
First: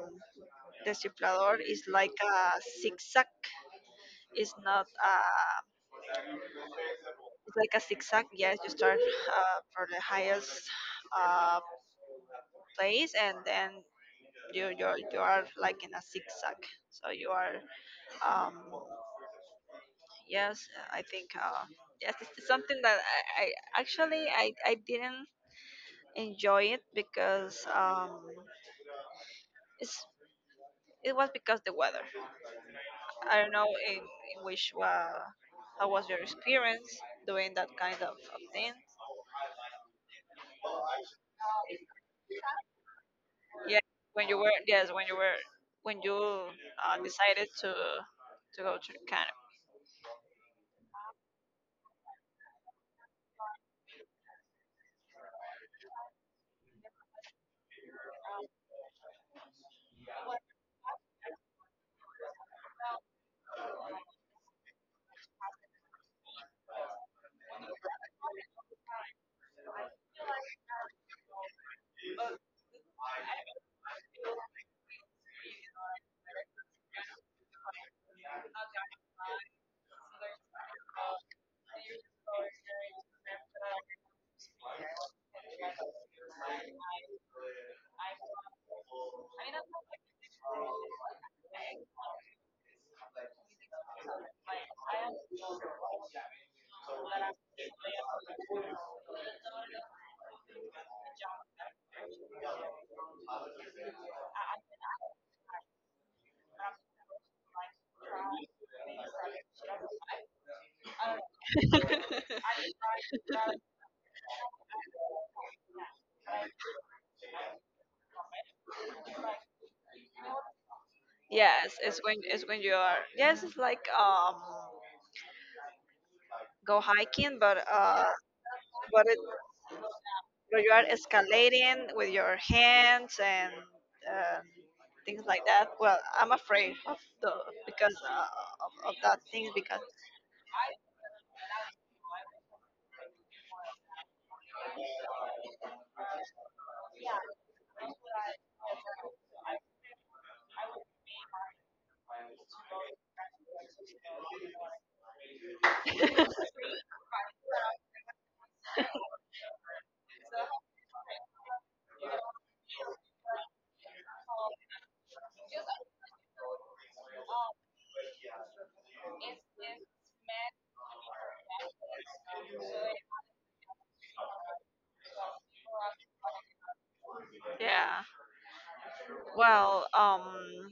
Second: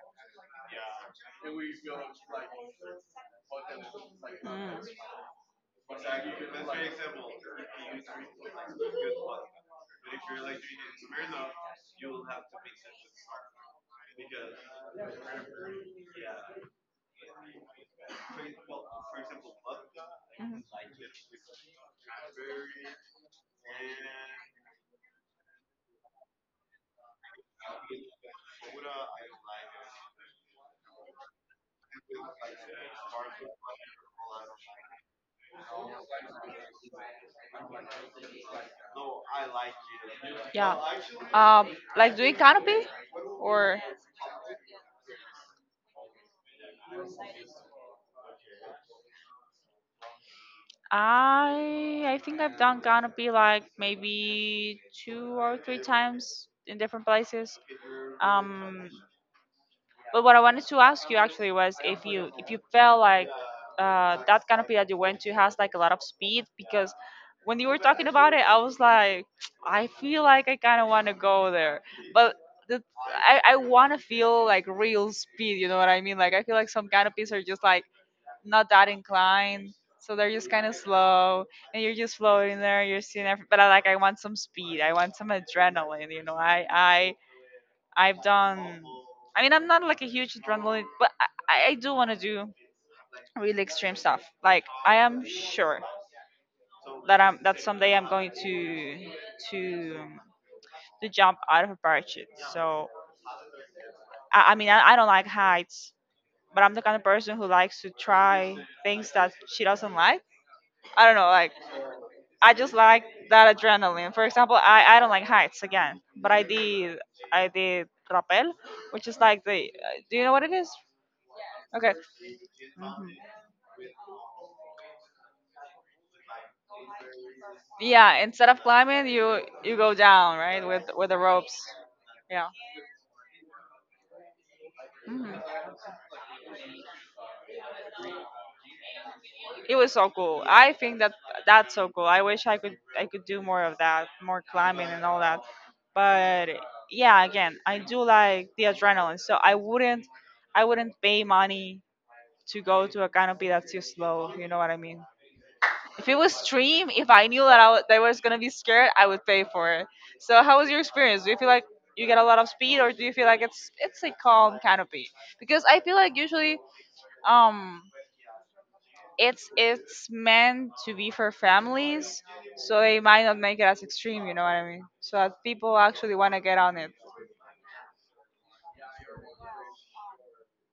the ciplador is like a zigzag. It's not it's like a zigzag. Yes, you start for the highest uh, place, and then you you are like in a zigzag. So you are, um,
Mm. Mhm.
yes, I think, yes, it's something that I, I didn't enjoy it, because, it's it was because the weather. I don't know in which how was your experience doing that kind of thing.
Yeah. Like doing canopy
Yeah,
or,
when you were, yes, when you were, when you decided to go to Canada.
I think I've done canopy like maybe 2 or 3 times in different places. Um, But what I wanted to ask you actually was if you, if you felt like, that canopy that you went to has like a lot of speed because when you were talking about it, I was like, [tsk] I feel like I kind of want to go there, but the, I want to feel like real speed. You know what I mean? Like I feel like some canopies are just like not that inclined. So they're just kind of slow, and you're just floating there. You're seeing everything, but I, like, I want some speed. I want some adrenaline. You know, I, I've done. I mean, I'm not like a huge adrenaline, but I do want to do really extreme stuff. Like I am sure that I'm, that someday I'm going to to jump out of a parachute. So I, I mean, I don't like heights, but I'm the kind of person who likes to try things that she doesn't like. I don't know, like
[laughs]
I just like that adrenaline. For example, I don't like heights again, but I did rappel, which is like the, do you know what it is?
Yes,
Okay.
it's when, it's when you are, yes, it's like, go hiking
Yeah. Instead of
but
climbing,
it
you go down,
where
right,
you are
with the ropes.
escalating with your
Yeah.
hands and uh, things like that. Well, I'm afraid of the, because of that things,
It
because
was so cool. I think that that's so cool. I wish I could do more of that, more climbing and all that. But yeah, again, I do like the adrenaline. So I wouldn't pay money to go to a canopy that's too slow. You know what I mean? If it was stream, if I knew that I was gonna be scared, I would pay for it. So, how was your experience? Do you feel like you get a lot of speed, or do you feel like it's a calm canopy? Because I feel like usually, um, it's meant to be for families, so they might not make it as extreme. You know what I mean? So that people actually want to get on it.
yeah. Well,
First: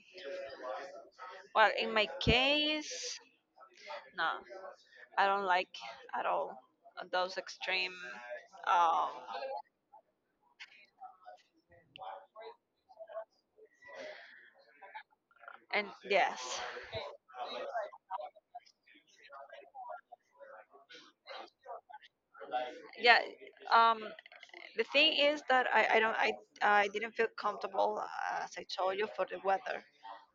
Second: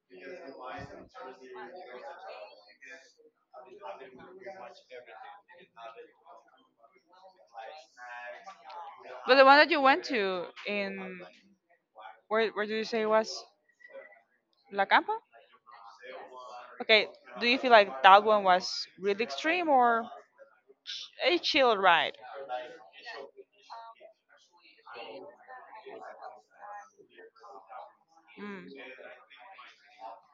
well, in my case, no, I don't like at all those extreme. Um,
But the one that you went to in, where did you say it was, La Campa?
and yes,
Okay, do you feel like that one was really extreme or a chill ride?
yeah. Um, The thing is that I don't I didn't feel comfortable, as I
Mm.
told you, for the weather.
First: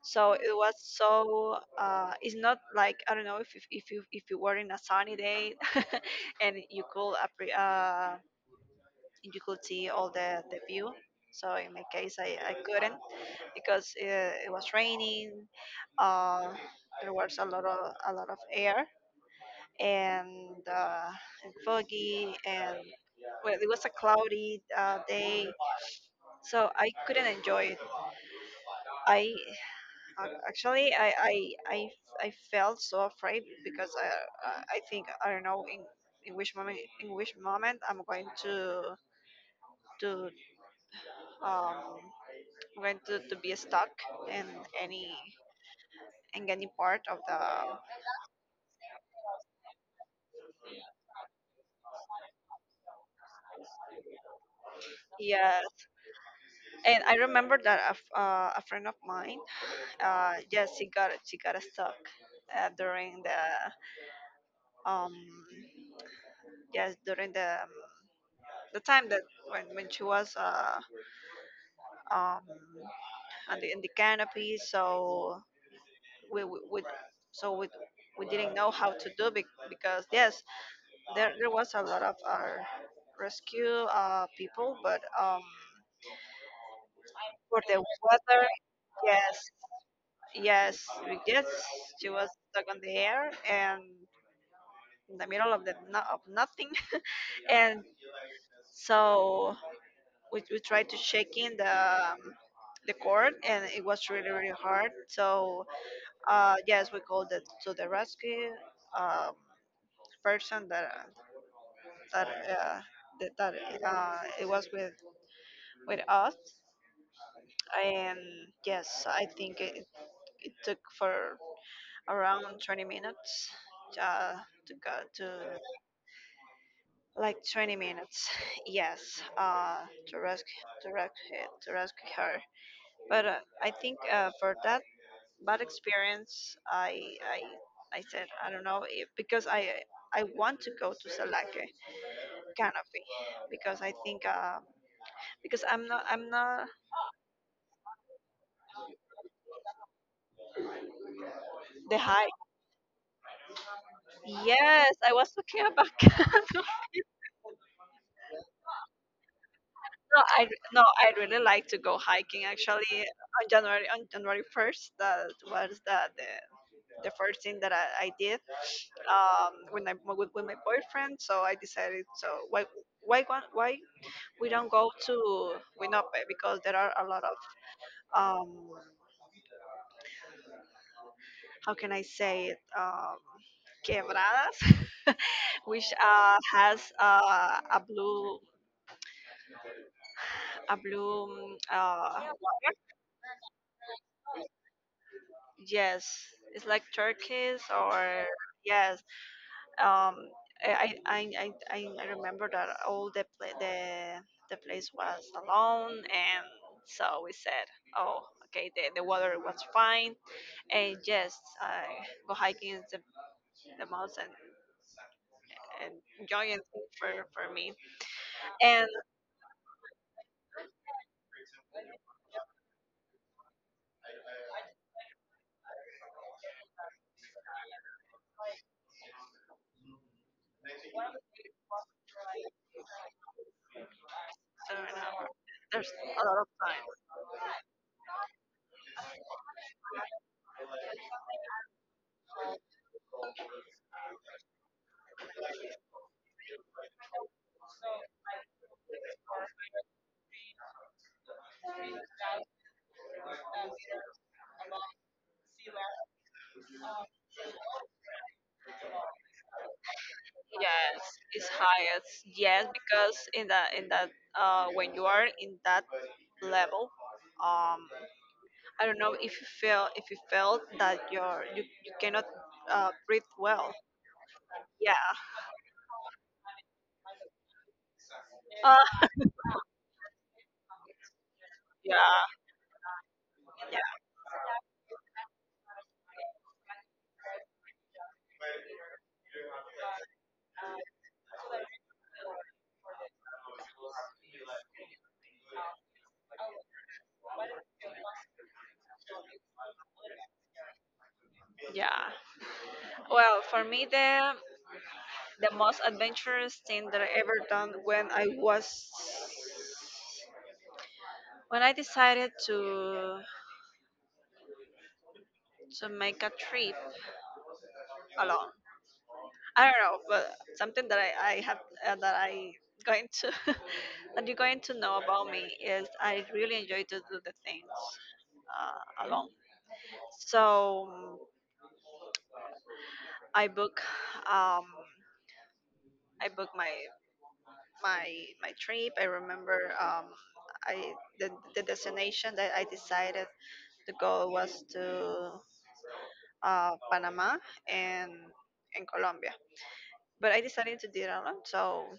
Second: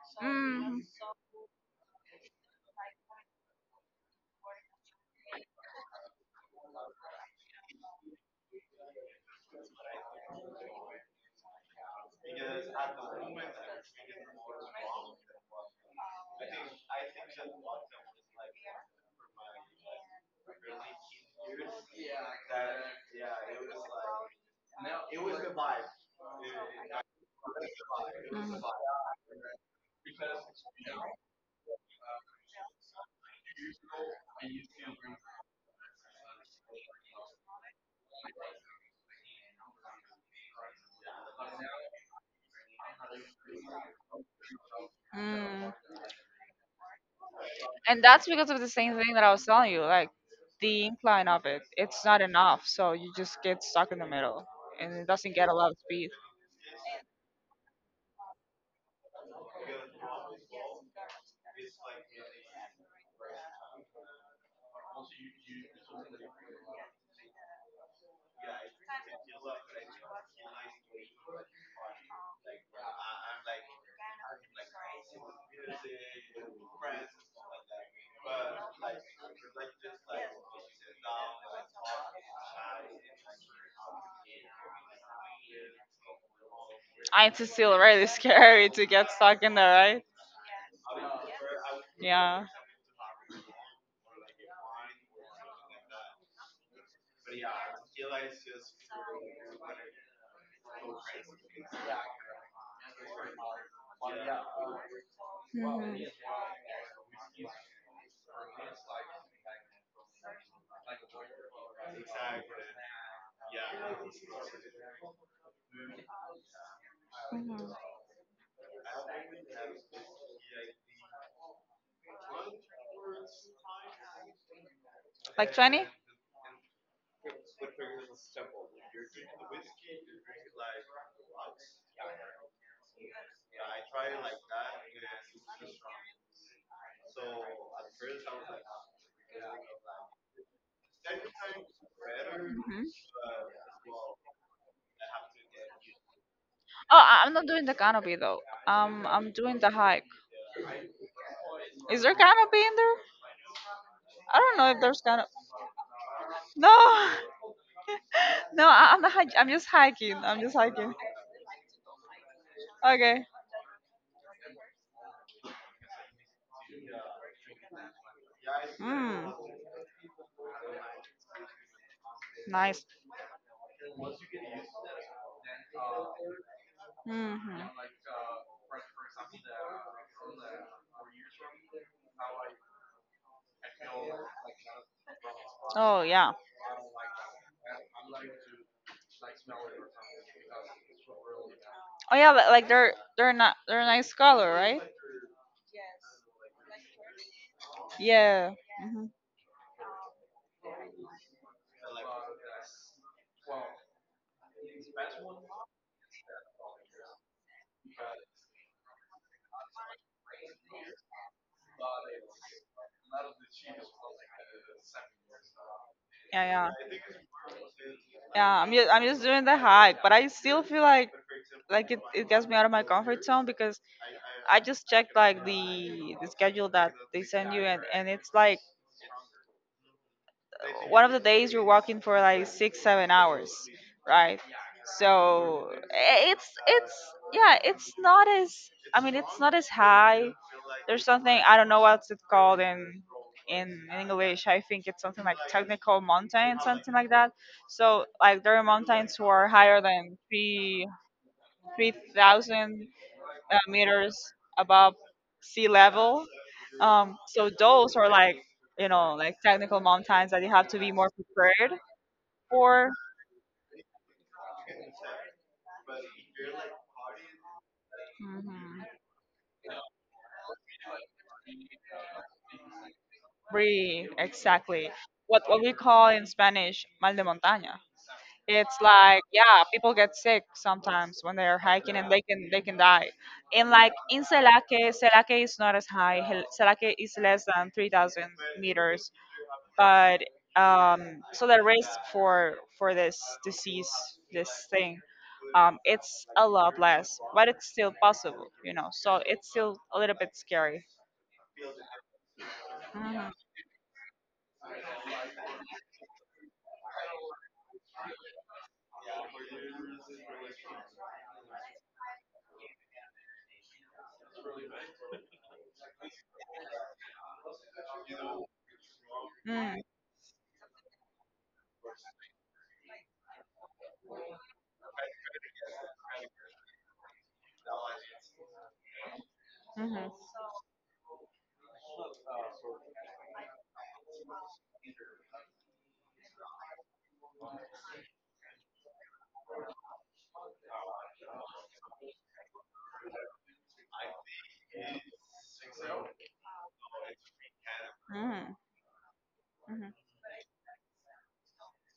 So it was
Mm.
so it's not like, I don't know if if you, if you were in a sunny day, [laughs] and you could you could see all the view. So in my case I couldn't, because it was raining. Uh, there was a lot of air, and, uh, and foggy, and well, it was a cloudy day, so I couldn't enjoy it.
Mm.
I actually, I felt so afraid because I I think I don't know in which moment I'm going to to um I'm going to be stuck in any
Mm.
in any part of the
And that's because of the same thing that I was telling you, like the incline of it, it's not enough, so you just get stuck in the middle and it doesn't get a
yeah.
lot of speed.
And I remember that a friend of mine, yes, she got stuck during the um yes, during the, the time that when she was um, on the, in the canopy. So we, we, we so we, we didn't know how to do it because yes, there was a lot of our rescue people, but
It's
for
still
the
really
weather,
scary to get
yes,
stuck in there, right?
yes, yes, she was
Yeah.
stuck on the air and in the middle of the no, of nothing, [laughs] and so we tried to shake in the cord, and it was really hard. So
Mhm.
Yes, we called it to the rescue um, person that that uh, that, that it was with us,
Mhm.
and yes, I think it, it took for around 20 minutes uh, to go to
Like 20?
like 20 minutes. [laughs] Yes, to rescue to rescue her. But I think, for that bad experience, I said I don't know if, because I want to go to Salake
Hmm.
Canopy, because I think, because I'm not
Oh, I- I'm not doing the canopy though. I'm doing the hike.
the
Is there
hike.
canopy in there? I don't know if
Yes,
there's
I
canopy.
was talking about [laughs] Canopy.
No, [laughs] no, I- I'm not hiking. I'm just hiking.
No,
I'm
I,
just
no,
hiking.
I really like to go hiking. Actually,
Okay.
on January first, that was the first thing that I did,
Mm,
when I with my boyfriend. So I decided, so why
nice.
why we don't go to Winope, because there are a lot of
Hmm.
um, how can I say it, quebradas, [laughs] which
Oh yeah.
has a blue
Oh yeah. Like
water.
they're not, they're a nice color, right?
Yes, it's like turquoise or
Yeah.
yes.
Hmm.
Um, I remember that all the the place was alone, and so we said, oh, okay, the water was fine. And yes, I, go hiking is the most
Yeah,
enjoying
yeah,
thing for me.
yeah. I'm
And
just, I'm just doing the hike, but I still feel like it, it gets me out of my comfort zone because I just checked like the schedule that they send you, and it's like one of the days you're walking for like 6 7 hours, right?
Suriname,
So,
there's a
eh,
lot of
it's
time.
it's yeah, it's not as, I mean, it's not as high. There's something, I don't know what's it called in English, I think it's something like technical mountain, something like that. So like there are mountains who are higher than three thousand, meters above sea level. So those are like, you know, like technical mountains that you have to be
Yes,
more
it's
prepared
highest. Yes,
for.
because in that when you are in that level, um,
Mhm.
I don't know if you feel, if you felt that you cannot breathe well.
Really, exactly.
Yeah.
What we call in Spanish mal de montaña. It's
Uh,
like, yeah, people get sick sometimes when they're hiking and
yeah.
they can die. And
Yeah.
like in selake, selake is not as high. Hel- selake is less than 3,000 meters, but um, so the risk for this disease, this thing, um, it's a lot less, but it's still possible, you know, so it's still a little bit scary.
Yeah. Well, for me, the most adventurous thing that I ever done, when I was, when I decided to make a trip alone. I don't
Mhm.
know, but something that I have, that I going to [laughs] that you're going to know about me is I really enjoy to do the things,
Mm.
alone.
Mhm.
So I book, um, I book my my my trip. I remember, I, the, the destination that I decided to go was to Panama, and
Mhm.
and Colombia,
Mhm.
but I decided to did alone. So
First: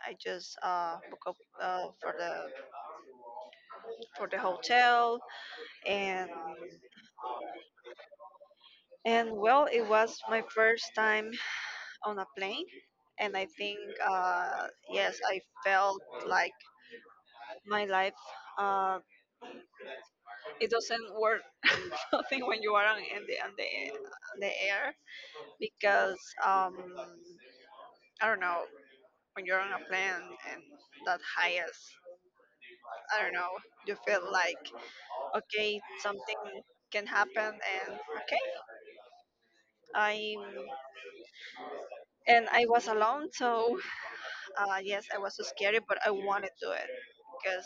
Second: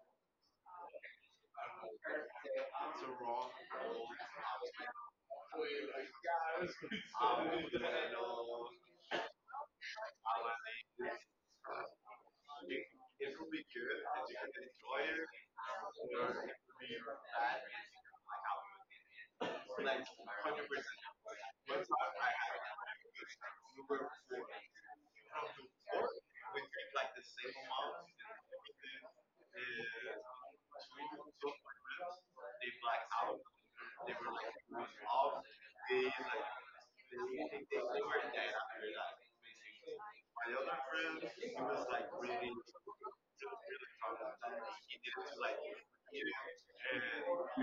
I just book up uh, for the for the hotel, and and well, it was my first time on a plane. And I think, yes, I felt like my life, uh, it doesn't work [laughs] nothing when you are on in the on the on the air, because um, I don't know, when you're on a plane and that highest, I don't know, you feel like, okay, something can happen. And okay, I, and I was alone. So yes, I was so scary, but I wanted to do it, because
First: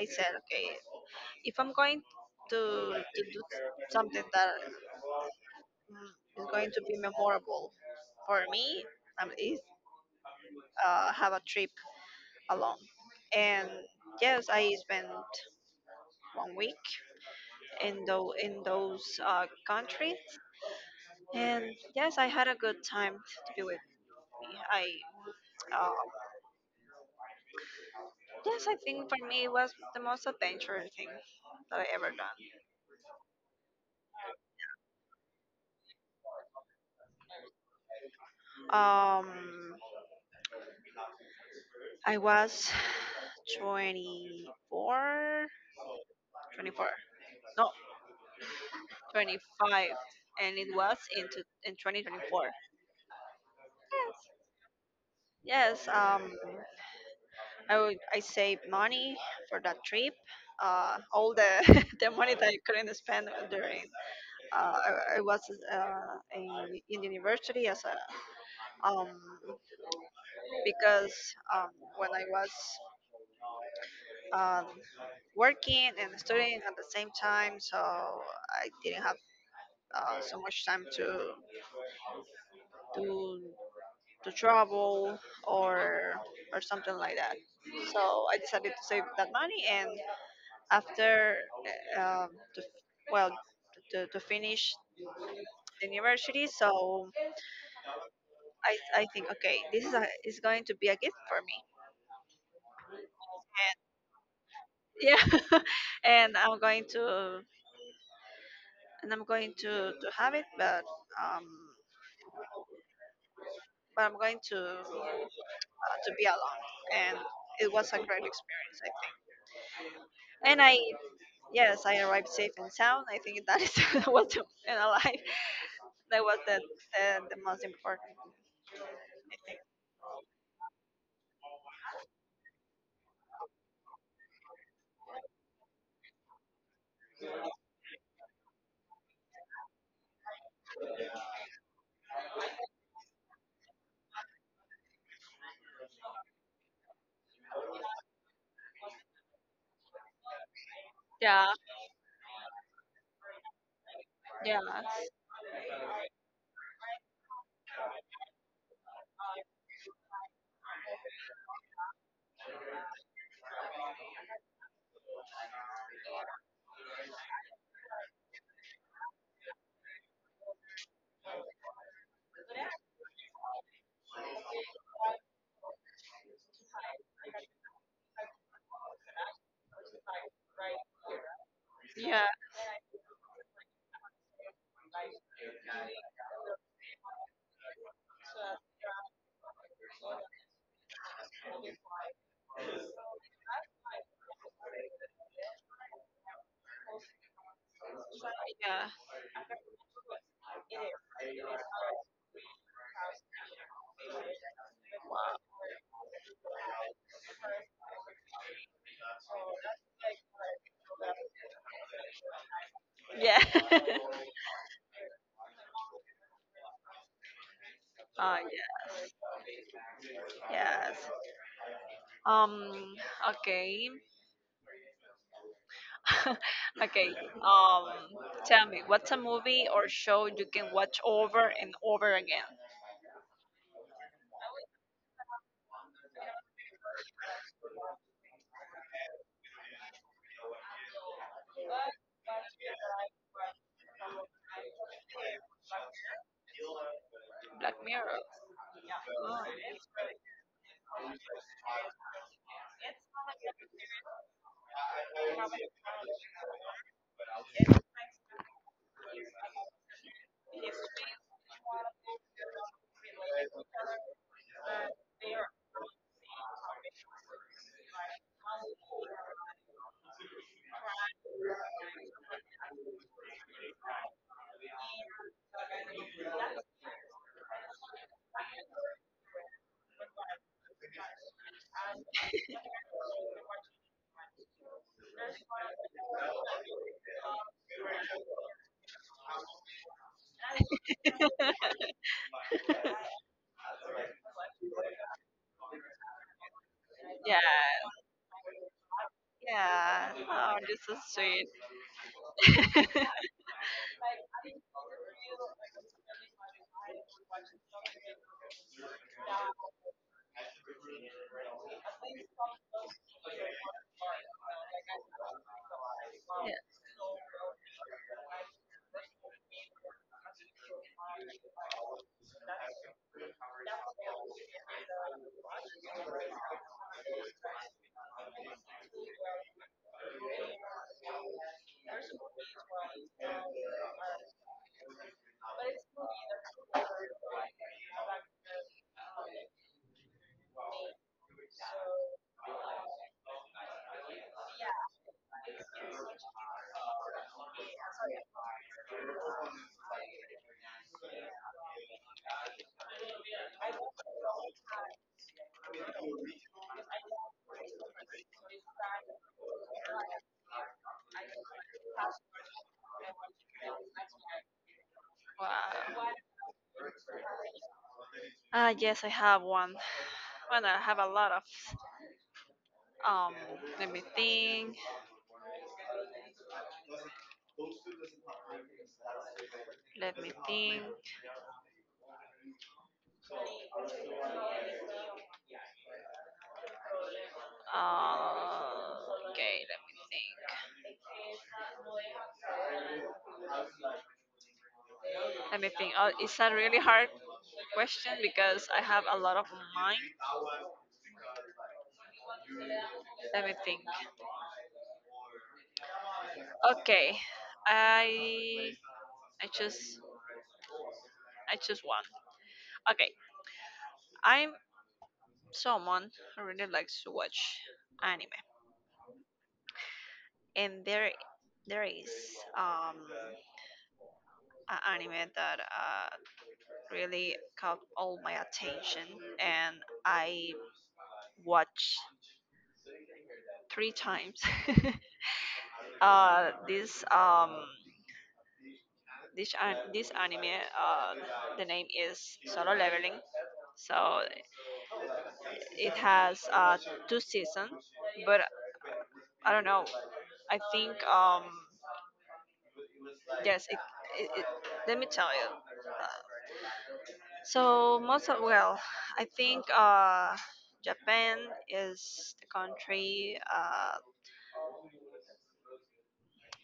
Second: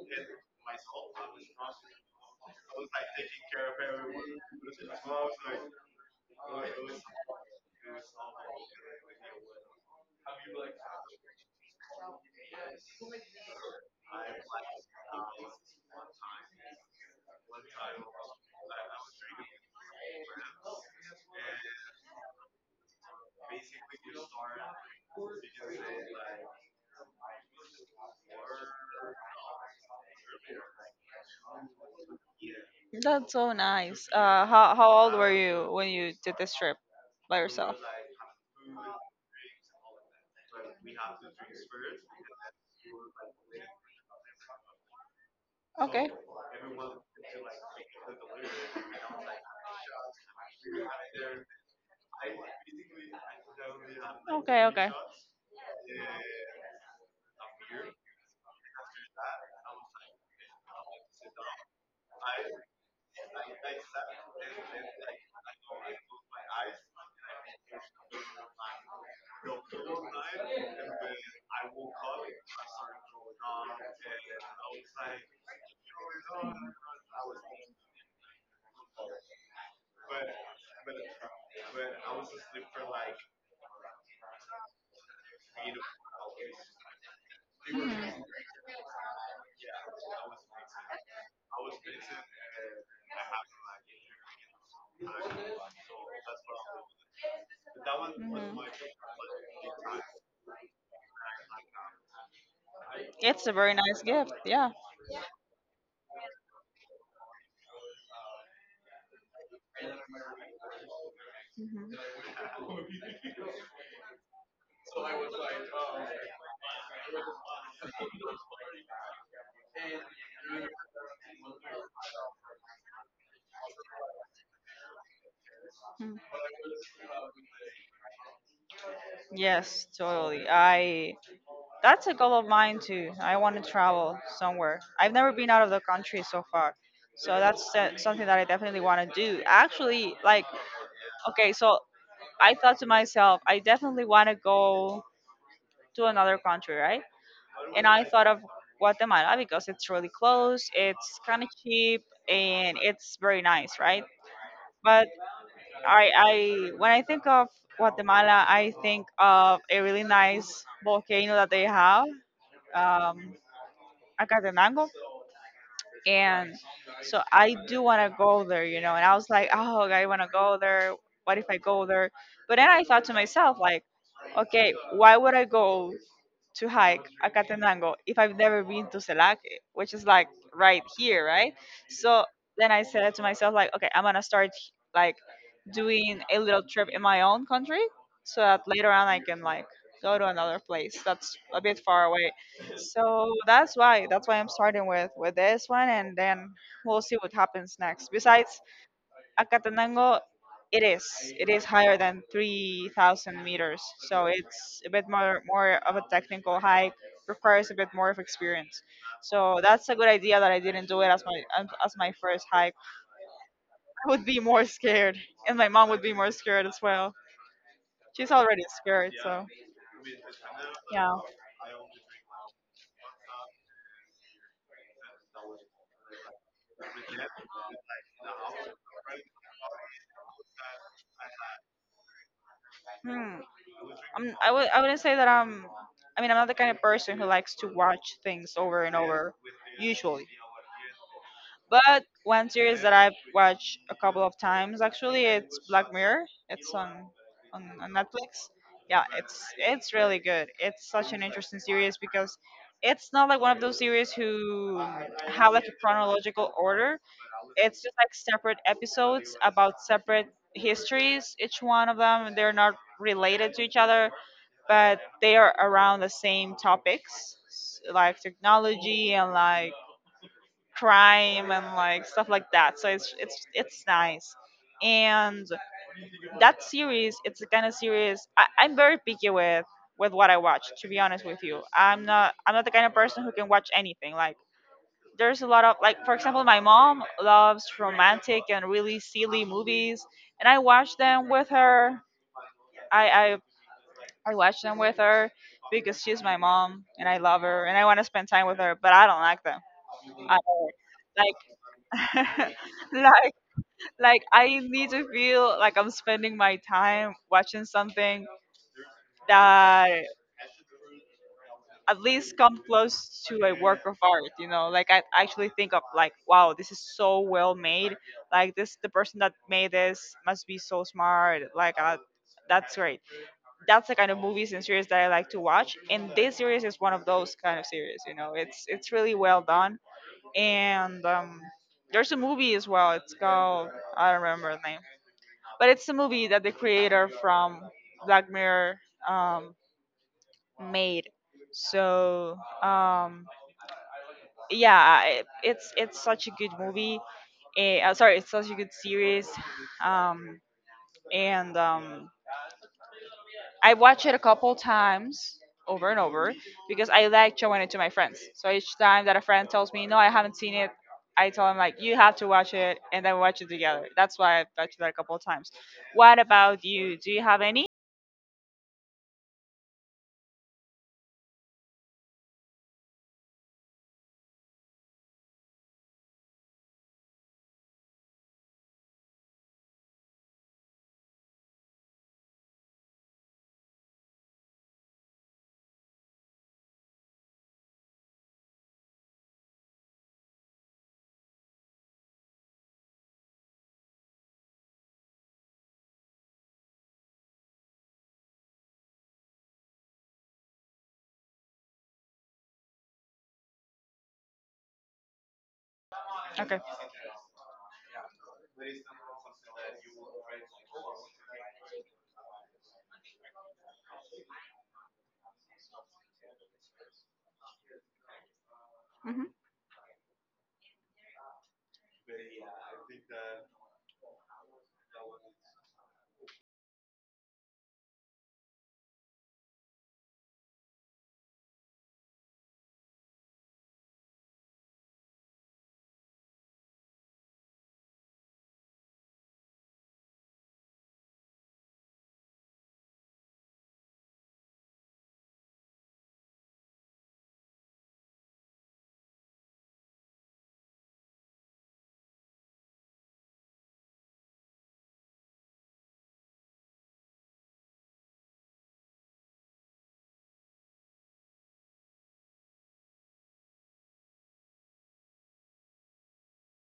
I said, okay, if I'm going to, to do something that, is going to be memorable for me, is have a trip alone. And yes, I spent one week in those countries. And yes, I had a good time to be with me. I, oh, yes, I think for me it was the most adventurous thing that I ever done.
That's so nice. How old were you when you did this trip by yourself?
Um, I was [sighs] 24,
Okay.
24, no, 25, and it was into in 2024.
Okay, okay.
Yes, I would, I saved money for that trip. All the [laughs] the money that I couldn't spend during, uh, I was in university as a um because um when I was, um, working and studying at the same time, so I didn't have so much time to to travel or or something like that.
Mhm,
So I decided to save that money, and after, uh, um, to, well, to finish the university. So
mhm.
I think, okay, this is a, is going to be a gift for me.
It's a very nice gift, yeah.
Yeah, [laughs] and I'm going to, and I'm going to have it, um.
Mhm,
but I'm going to be alone. And it was a great experience, I think. And I, yes, I arrived safe and sound. I think that is [laughs] and alive.
mhm.
That was the most important.
Yes, totally. I, that's a goal of mine too. I want to travel somewhere. I've never been out of the country so far. So that's, something that I definitely want to do. Actually, like, okay, so I thought to myself, I definitely want to go to another country, right? And I thought of Guatemala because it's really close, it's kind of
Yeah,
cheap, and it's very nice, right?
yeah,
But I, when I think of Guatemala, I think of a really nice volcano that they have, um, Acatenango, and so I do want to go there, you know. And I was like, oh, okay, I want to go there. What if I go there? But then I thought to myself, like, okay, why would I go to hike a Catenango if I've never been to Celac, which is like right here, right? So
yeah,
then I said to myself, like, okay, I'm gonna start like doing a little trip in my own country so that later on I can like go to another place that's a bit far away. So that's why I'm starting with this one, and then we'll see what happens next. Besides Acatenango, it is. It is higher than 3,000 meters, so it's a bit more of a technical hike. Requires a bit more of experience. So that's a good idea that I didn't do it as my, as my first hike.
yeah, yeah.
I
[laughs]
would be more scared, and my mom would be more scared as well. She's
Oh
already scared, so
yeah, yes.
yeah.
Um, okay, [laughs] okay. Um, tell me, what's a movie or show you can watch over and over again?
Hmm. I wouldn't say that I'm. I mean, I'm not the kind of person who likes to watch things over and over, usually. But one series that I've watched a couple of times actually, it's Black Mirror. It's on on,
Black
on
Mirror.
Netflix. Yeah,
Oh.
it's really good. It's such an interesting series because it's not like one of those series who have like a chronological order. It's just like separate episodes about separate histories. Each one of them, they're not related to each other, but they are around the same topics like technology and like crime and like stuff like that. So it's nice. And that series, it's the kind of series I'm very picky with what I watch. To be honest with you, I'm not the kind of person who can watch anything. Like there's a lot of, like, for example, my mom loves romantic and really silly movies, and I watch them with her. I I, I watch them with her because she's my mom and I love her and I
Yeah.
want to spend time with her, but I don't like them.
Yeah.
I,
Oh, this is sweet.
like [laughs] like like I need to feel like I'm spending my time watching something that at least come close to a work of art, you know, like I actually think of, like, wow,
Yeah.
this is so well made, like this, the person that made this must be so smart, like that's great. That's the kind of movies and series that I like to watch. And this series is one of those kind of series. You know, it's really well done. And there's a movie as well. It's called, I don't remember the name, but it's the movie that the creator from Black Mirror um, made. So um, yeah, it's such a good movie. Sorry, it's such a good series. Um, and I watched it a couple times over and over because I like showing it to my friends. So each time that a friend tells me, "No, I haven't seen it," I tell them, like, "You have to watch it," and then we watch it together. That's why I've watched it a couple of times. What
Wow.
about you? Do you have any?
Yes, I have one. Well, I have a lot of. Um, let me think. Let me think. Uh, okay, let me think. Let me think. Oh, it's a really hard question because I have a lot of mine. Let me think.
Okay.
Okay, I I just I choose one. Okay, I, someone who really likes to watch anime,
Mhm.
and there is um an anime that really caught all my attention, and I watched three times. [laughs] This this an- this anime, uh, the name is Solo Leveling. So it has two seasons, but I don't know. I think yes. It, let me tell you. So most of, well, I think, Japan is the country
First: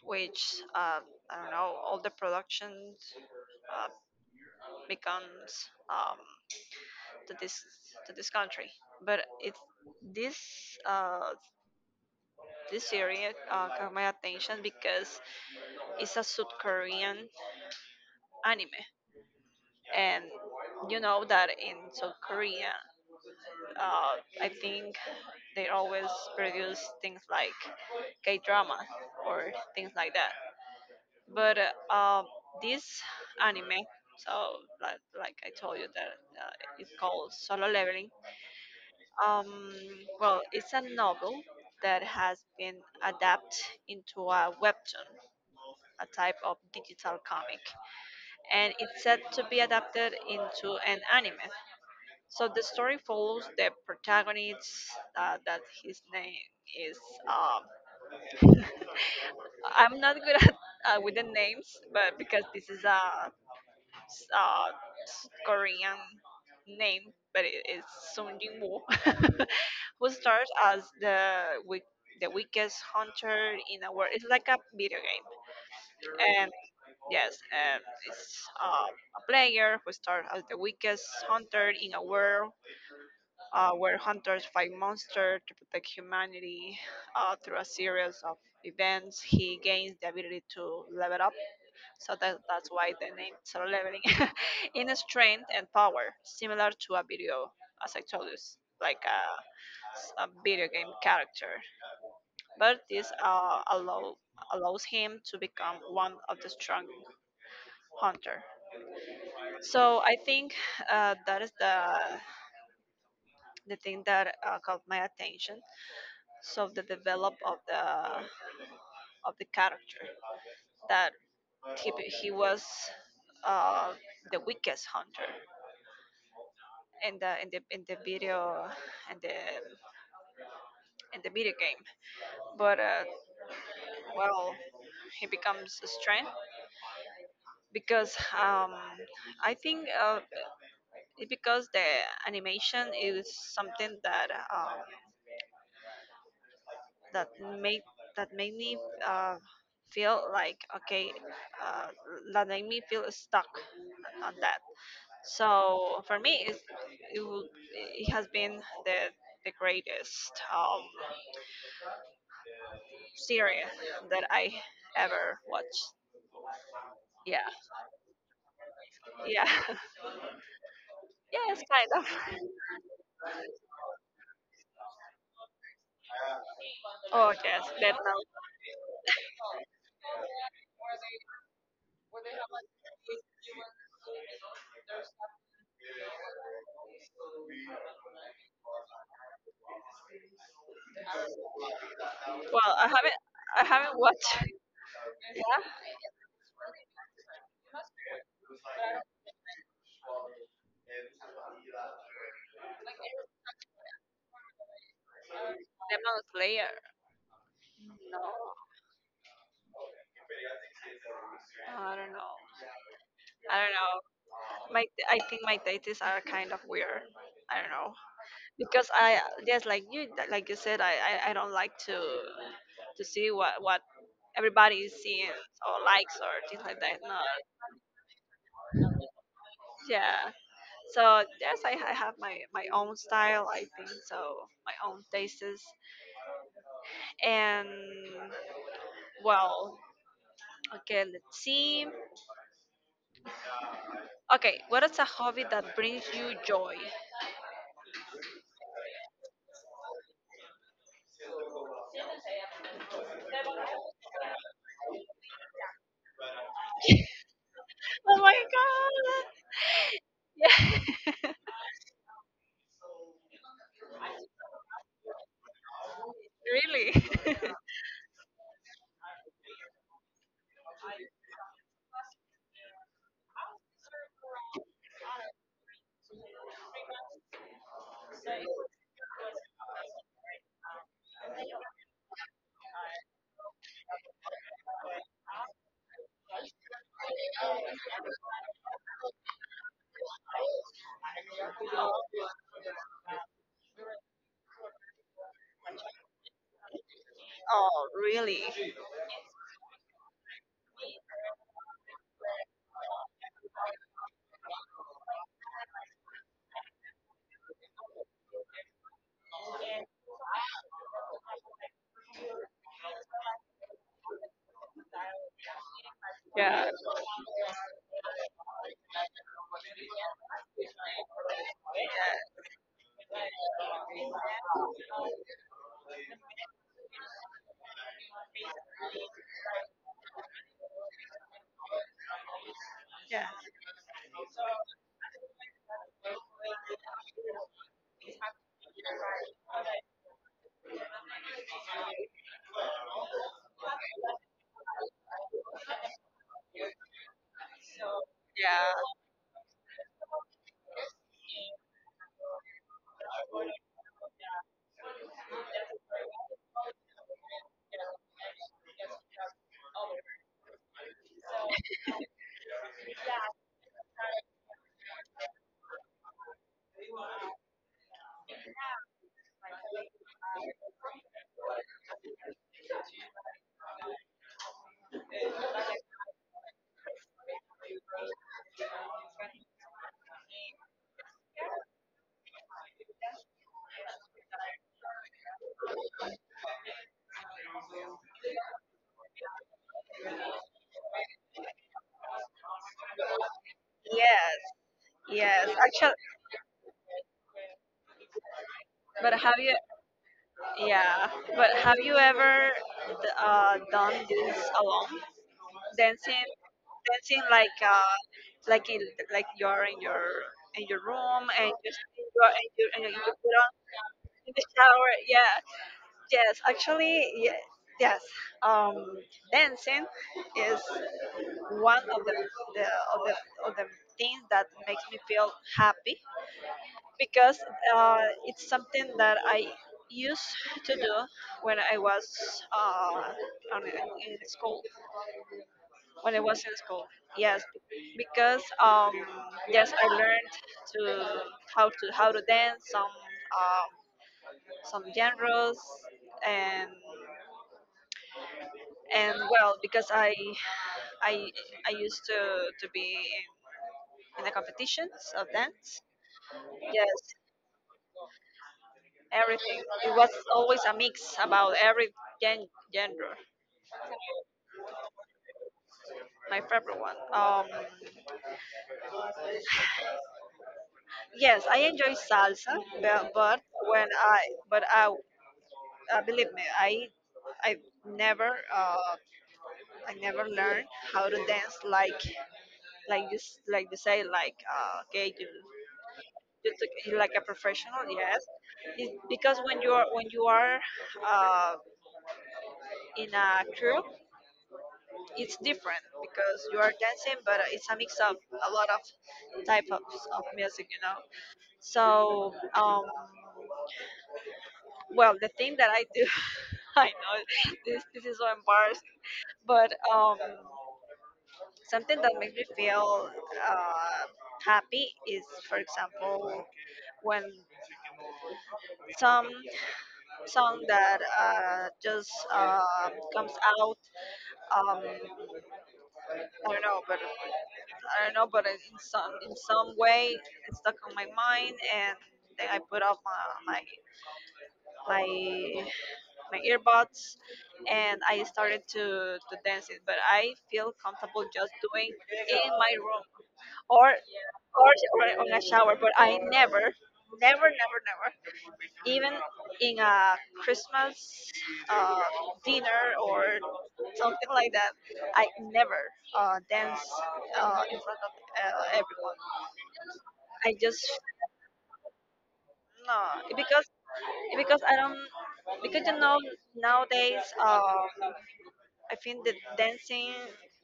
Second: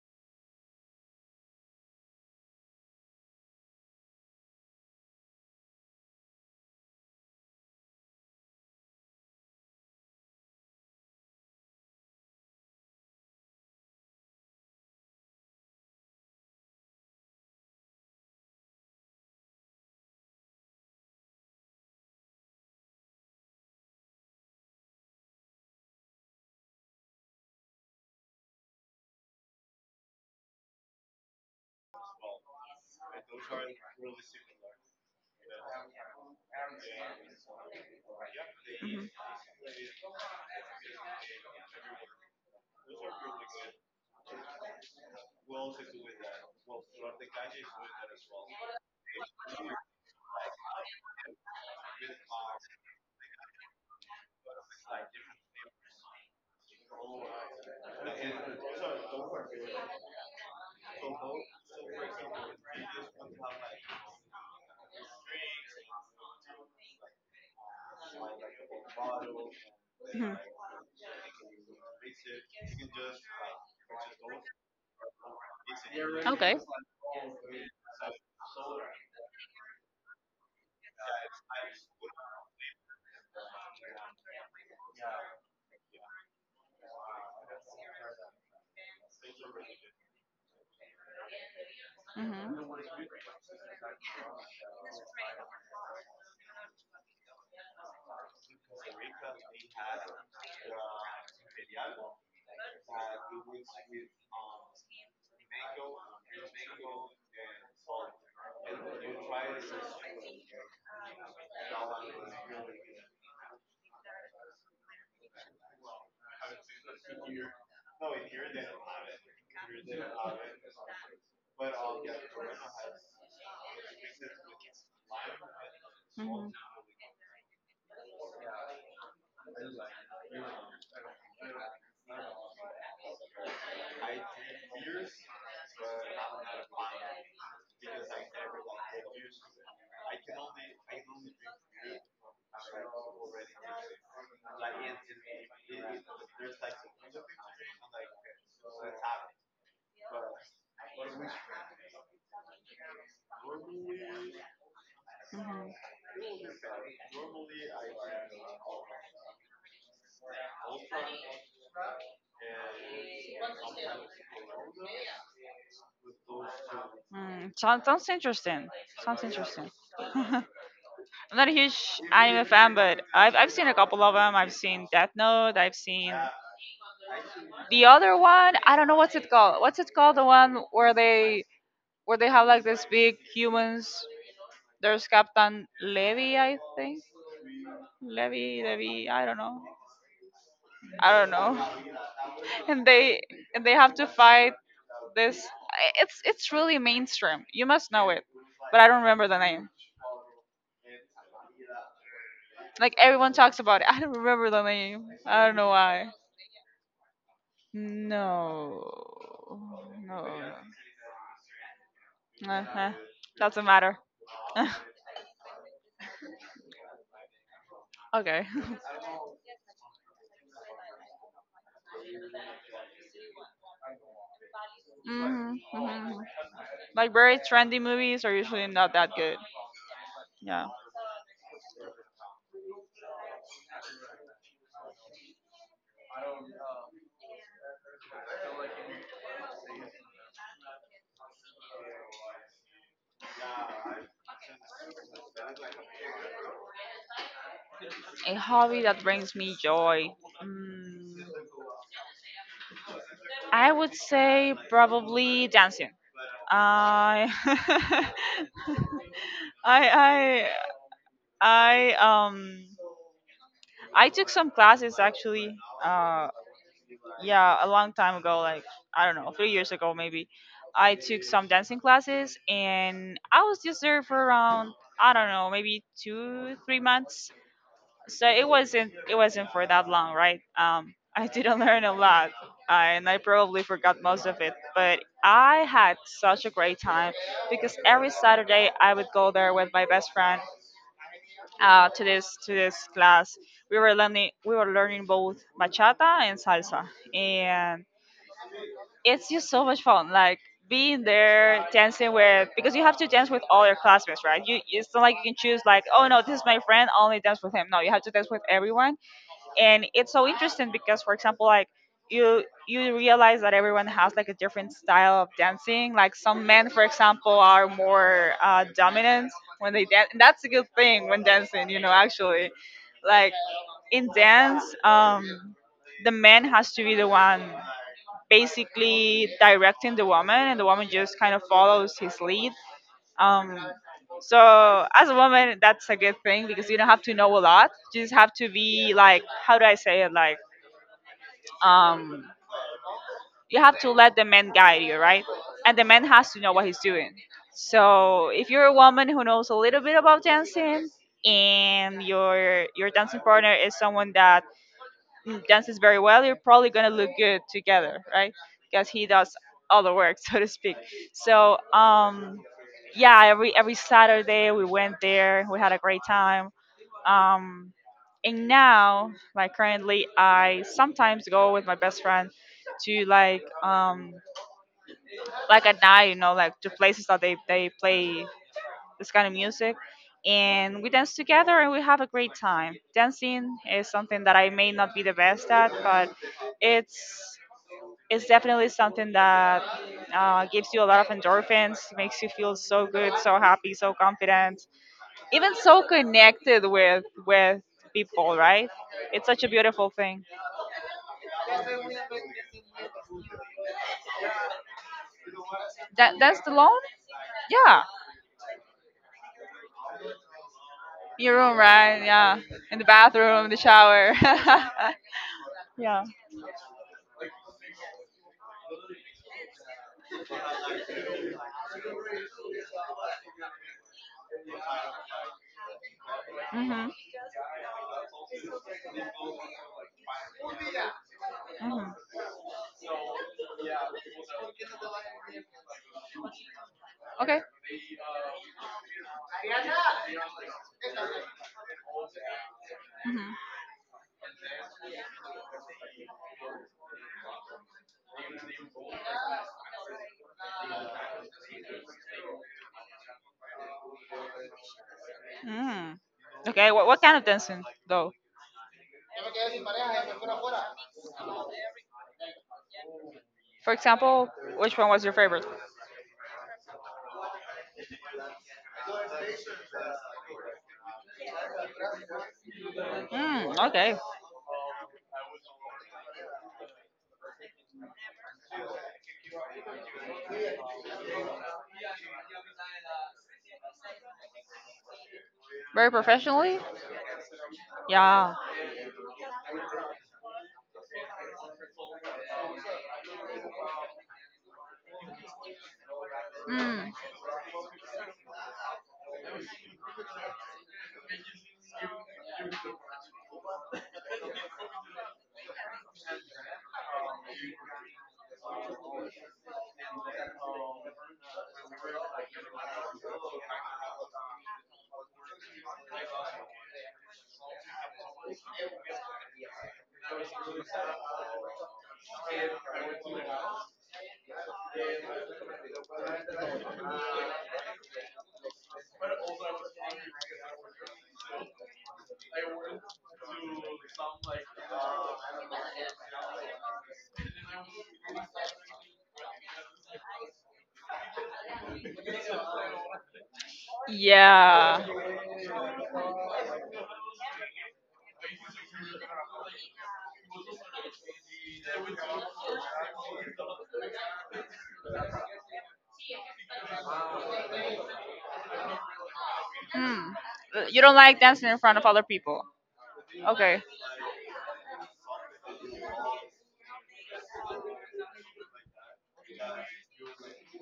which, I don't know, all the production uh, becomes to this to this country. But it this uh, this area caught my attention because it's a South Korean anime, and you know that in South Korea, uh, I think they always produce things like K drama or things like that. But this anime, so, like I told you that, it's called Solo Leveling. Um, well, it's a novel that has been adapted into a webtoon, a type of digital comic, and it's said to be adapted into an anime. So the story follows the protagonist, that his name is. Um, I'm not good [laughs] at, with the names, but because this is a, uh Korean name, but it is Sung Jin Woo, [laughs] who
Mhm.
stars as the weak, the weakest hunter in a world. It's like a video game, and
Okay.
yes, and it's a player who starts as the weakest hunter in a world, where hunters fight monsters to protect humanity through a series of events. He gains the ability to level up, so that,
Mhm.
that's why the name is leveling. [laughs] In strength and power, similar to a video, as I told you, like a, a video game character. But this allows him to become one of the strong hunter. So I think that is the thing that caught my attention, so the develop of the character, that he was uh, the weakest hunter
Mhm.
in the in the in the in the video game. But well, he becomes a strength, because I think it because the animation is something that um, that made, that made me uh, feel like, okay, uh, that made me feel stuck on that.
Mhm.
So for me, it's, it, will, it has been the, the greatest series that I ever watched. Yeah,
Mm, sounds sounds interesting. Sounds
yeah,
interesting.
[laughs]
[laughs] I'm not a
yes,
huge
kind
anime
of.
fan, but I've seen a couple of them. I've seen Death Note. I've seen
Oh yes,
the
Death
other
Note.
one. I don't know what's it called. What's it called? The one where they have like this big humans. There's Captain Levy, I think. Levy, I don't know. I don't know. [laughs]
Well,
And they
I
and they
haven't
have to
watched.
fight
Yeah,
this. It's really mainstream. You must know it. But I don't remember the name. Like everyone talks about it. [laughs] I don't remember the name. I don't know
Death
why.
Note Slayer. No,
No. No.
I don't know.
Uh-huh.
I
Doesn't
don't know.
matter. [laughs]
My, I think my dates are kind of weird. I don't know.
Okay.
Because I, yes, like you, like you said, I, I don't like to see what everybody is
[laughs]
seeing
Hmm,
or
hmm.
likes or things like that. No,
Like very trendy movies are usually not that good.
yeah.
Yeah.
So yes, I have my my own style, I think. So my own tastes. And well, okay, let's see. Okay, what is a hobby that brings you joy?
A hobby that brings me joy. Mm, I would say probably dancing. I
Oh my
[laughs]
god! [laughs]
I
Yeah,
I I um I took some classes actually. Uh,
really.
yeah, a long time ago, like, I don't know, 3 years ago maybe. I took some dancing classes, and I was just there for around, I don't know, maybe two, 3 months. So it wasn't for that long, right? [laughs] I didn't learn a lot. And I probably forgot most of it, but I had such a great time because every Saturday I would go there with my best friend, to this class. We were learning both bachata and salsa,
[laughs]
and
Oh, really?
it's just so much fun. Like, being there dancing with, because you have to dance with all your classmates, right? You, it's not like you can choose, like, oh no, this is my friend, only dance with him. No, you have to dance with everyone. And it's so interesting because, for example, like, you realize that everyone has like a different style of dancing. Like, some
Yeah,
men, for example, are more dominant when they dance, and that's a good thing when dancing, you know. Actually, like, in dance, the man has to be the one basically directing the woman, and the woman just kind of follows his lead.
yeah.
um so as a woman, that's a good thing because you don't have to know a lot. You just have to be like, how do I say it, like, um, you have to let the man guide you, right? And the man has to know what he's doing. So if you're
Yeah.
a woman who knows a little bit about dancing and your dancing partner is someone that, mm, dances very well, you're probably gonna look good together, right? Because he does all the work, [laughs] so to speak. So yeah, every Saturday we went there. We had a great time. Um, and now, like, currently, I sometimes go with my best friend to, like, like at night, you know, like to places that they play this kind of music, and we dance together and we have a great time. Dancing is something that I may not be the best at, but it's it's definitely something that gives you a lot of endorphins, makes you feel so good, so happy, so
Yes.
confident,
Yes.
even so
Actually,
connected with people, right?
but
It's
have
such a
you?
beautiful thing.
Yeah. But have you ever done this alone?
That
Dancing,
that's the loan?
dancing
Yeah.
like in, like you're in your room,
Your
and
room,
just
right?
you are,
Yeah. In
and
the
you put on
bathroom, the shower.
the shower.
[laughs]
Yeah.
Yeah.
Yes. Actually, yeah. Yes. Um, dancing is one of the of the of the things that makes me feel happy,
Mhm.
because uh, it's something that I used to do when I
Mhm.
was on, in school. When I was in school, yes,
Okay.
because yes, I learned to how to dance
Mhm.
uh, some genres and and well because I I used to be in the competitions of dance.
Mm. Okay.
Yes,
What kind of dancing though?
everything. It was always a mix about every gen- genre.
For example, which one was your favorite?
My favorite one. Yes, I enjoy salsa, but
Mm,
when
okay.
I but I believe me, I never I never learned how to dance like you say like okay you
Very
you
professionally?
took you like a professional, yes.
Yeah.
It's because when you are uh, in a crew. It's different because you are dancing, but it's a mix of a lot of types of, of music, you know. So well, the thing that I do, [laughs] I know this is so embarrassing, but something that makes me feel uh happy is, for example, when some song that just comes out. um i don't know but I don't know, but in some way it stuck on my mind, and then I put off my my, my earbuds, and I started to dance it. But I feel comfortable just doing in my room or
Yeah.
or on a shower. But I never, never, never, never, even in a Christmas uh, dinner or something like that, I never dance in front of everyone.
Hmm.
I
You
just,
don't like dancing in front of other people.
no,
Okay.
because because I don't because you know, nowadays, I think that dancing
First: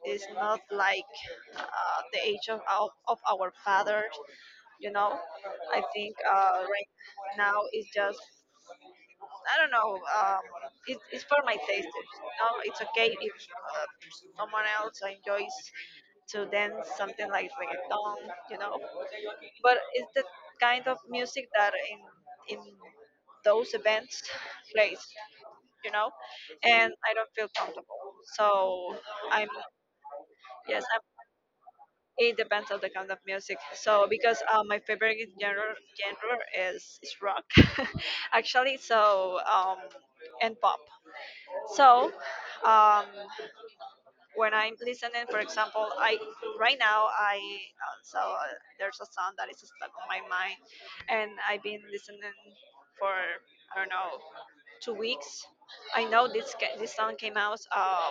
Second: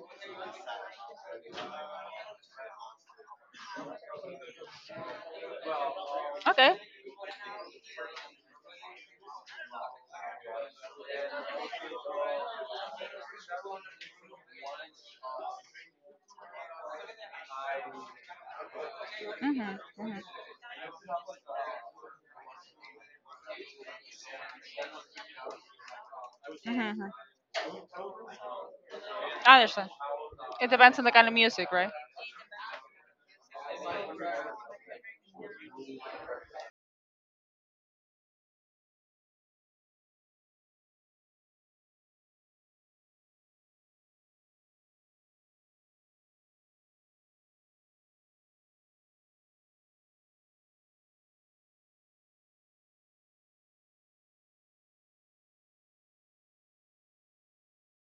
is not like the age of of our fathers, you know. I think
Okay.
right now it's just, I don't know, it's for my taste. No, it's okay if uh, someone else enjoys to dance something like reggaeton, you know. But
Mhm.
it's
Mhm.
the kind of music that in those events plays, you know, and
Mhm.
I don't feel comfortable. So I'm,
I understand. It
yes,
depends
I'm,
on the kind of music, right?
it depends on the kind of music. So because my favorite genre is rock, [laughs] actually. So and pop. So um when I'm listening, for example, I, right now I also, there's a song that is stuck on my mind, and I've been listening for, I don't know, 2 weeks. I know this this song came out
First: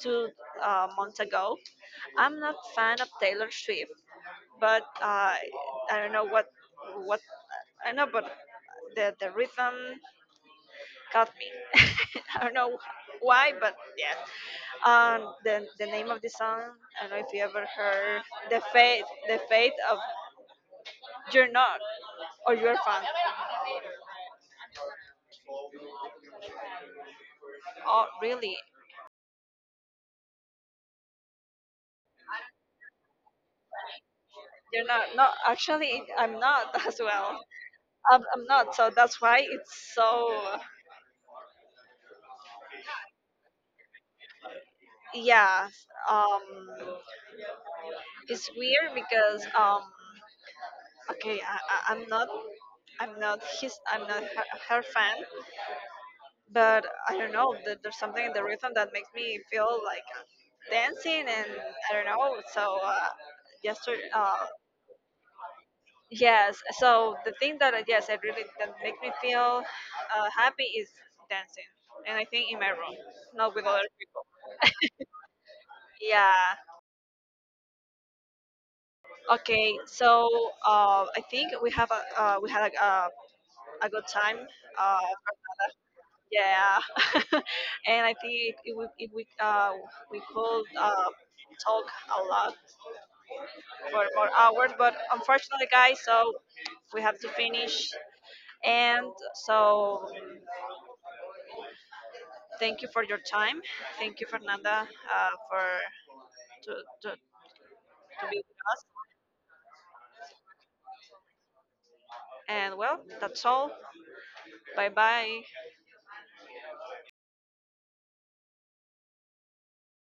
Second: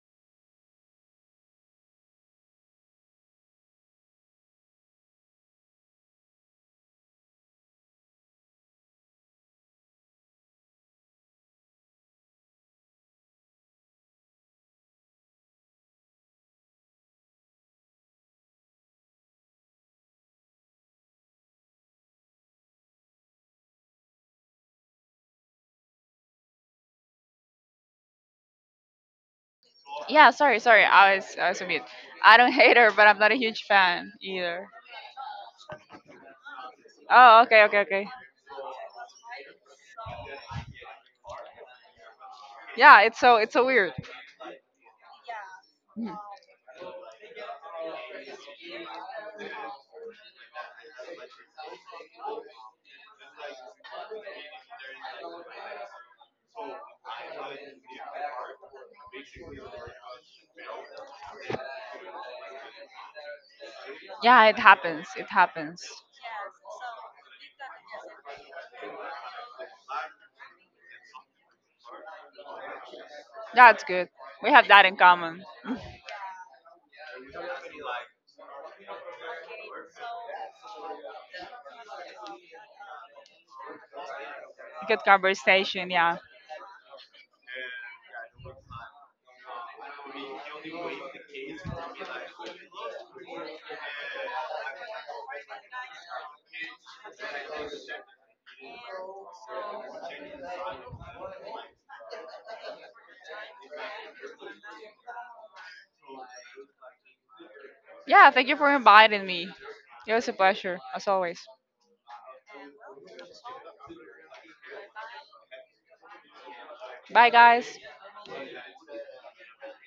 two months ago. I'm not fan of Taylor Swift, but I don't know what I know, but the rhythm got me. [laughs] I don't know why, but yeah. And the name of the song, I don't know if you ever heard, the fate of you're not, or you're fun. Oh, really?
Yeah. Sorry. Sorry. I was a mute. I don't [laughs] hate her, but I'm not a huge fan either.
You're not? No, actually, I'm not [laughs] as
Oh.
well.
Okay. Okay. Okay.
I'm not. So that's why it's so.
Yeah, it's so weird.
Yeah.
Mhm.
Um, it's weird because okay, I'm not. I'm not his. I'm not her, her fan, but I don't know. There's something in the rhythm that makes me feel like dancing, and I don't know. So yesterday,
Yeah, it happens. It happens.
yes. So the thing that yes, I really that makes me feel happy is dancing, and I think in my room, not with
That's
other
good.
people.
We have that in common. [laughs]
Yeah. Okay. So I think we have a we had a good time. Uh,
Good conversation. Yeah.
yeah. [laughs] And I think if we could talk a lot for more hours. But unfortunately, guys, so we have to finish. And so thank you for your time. Thank you, Fernanda, for to, to
Yeah.
be
Thank you
with
for
us.
inviting me. It was a pleasure as always.
And well, that's all. Bye bye.
Bye, guys.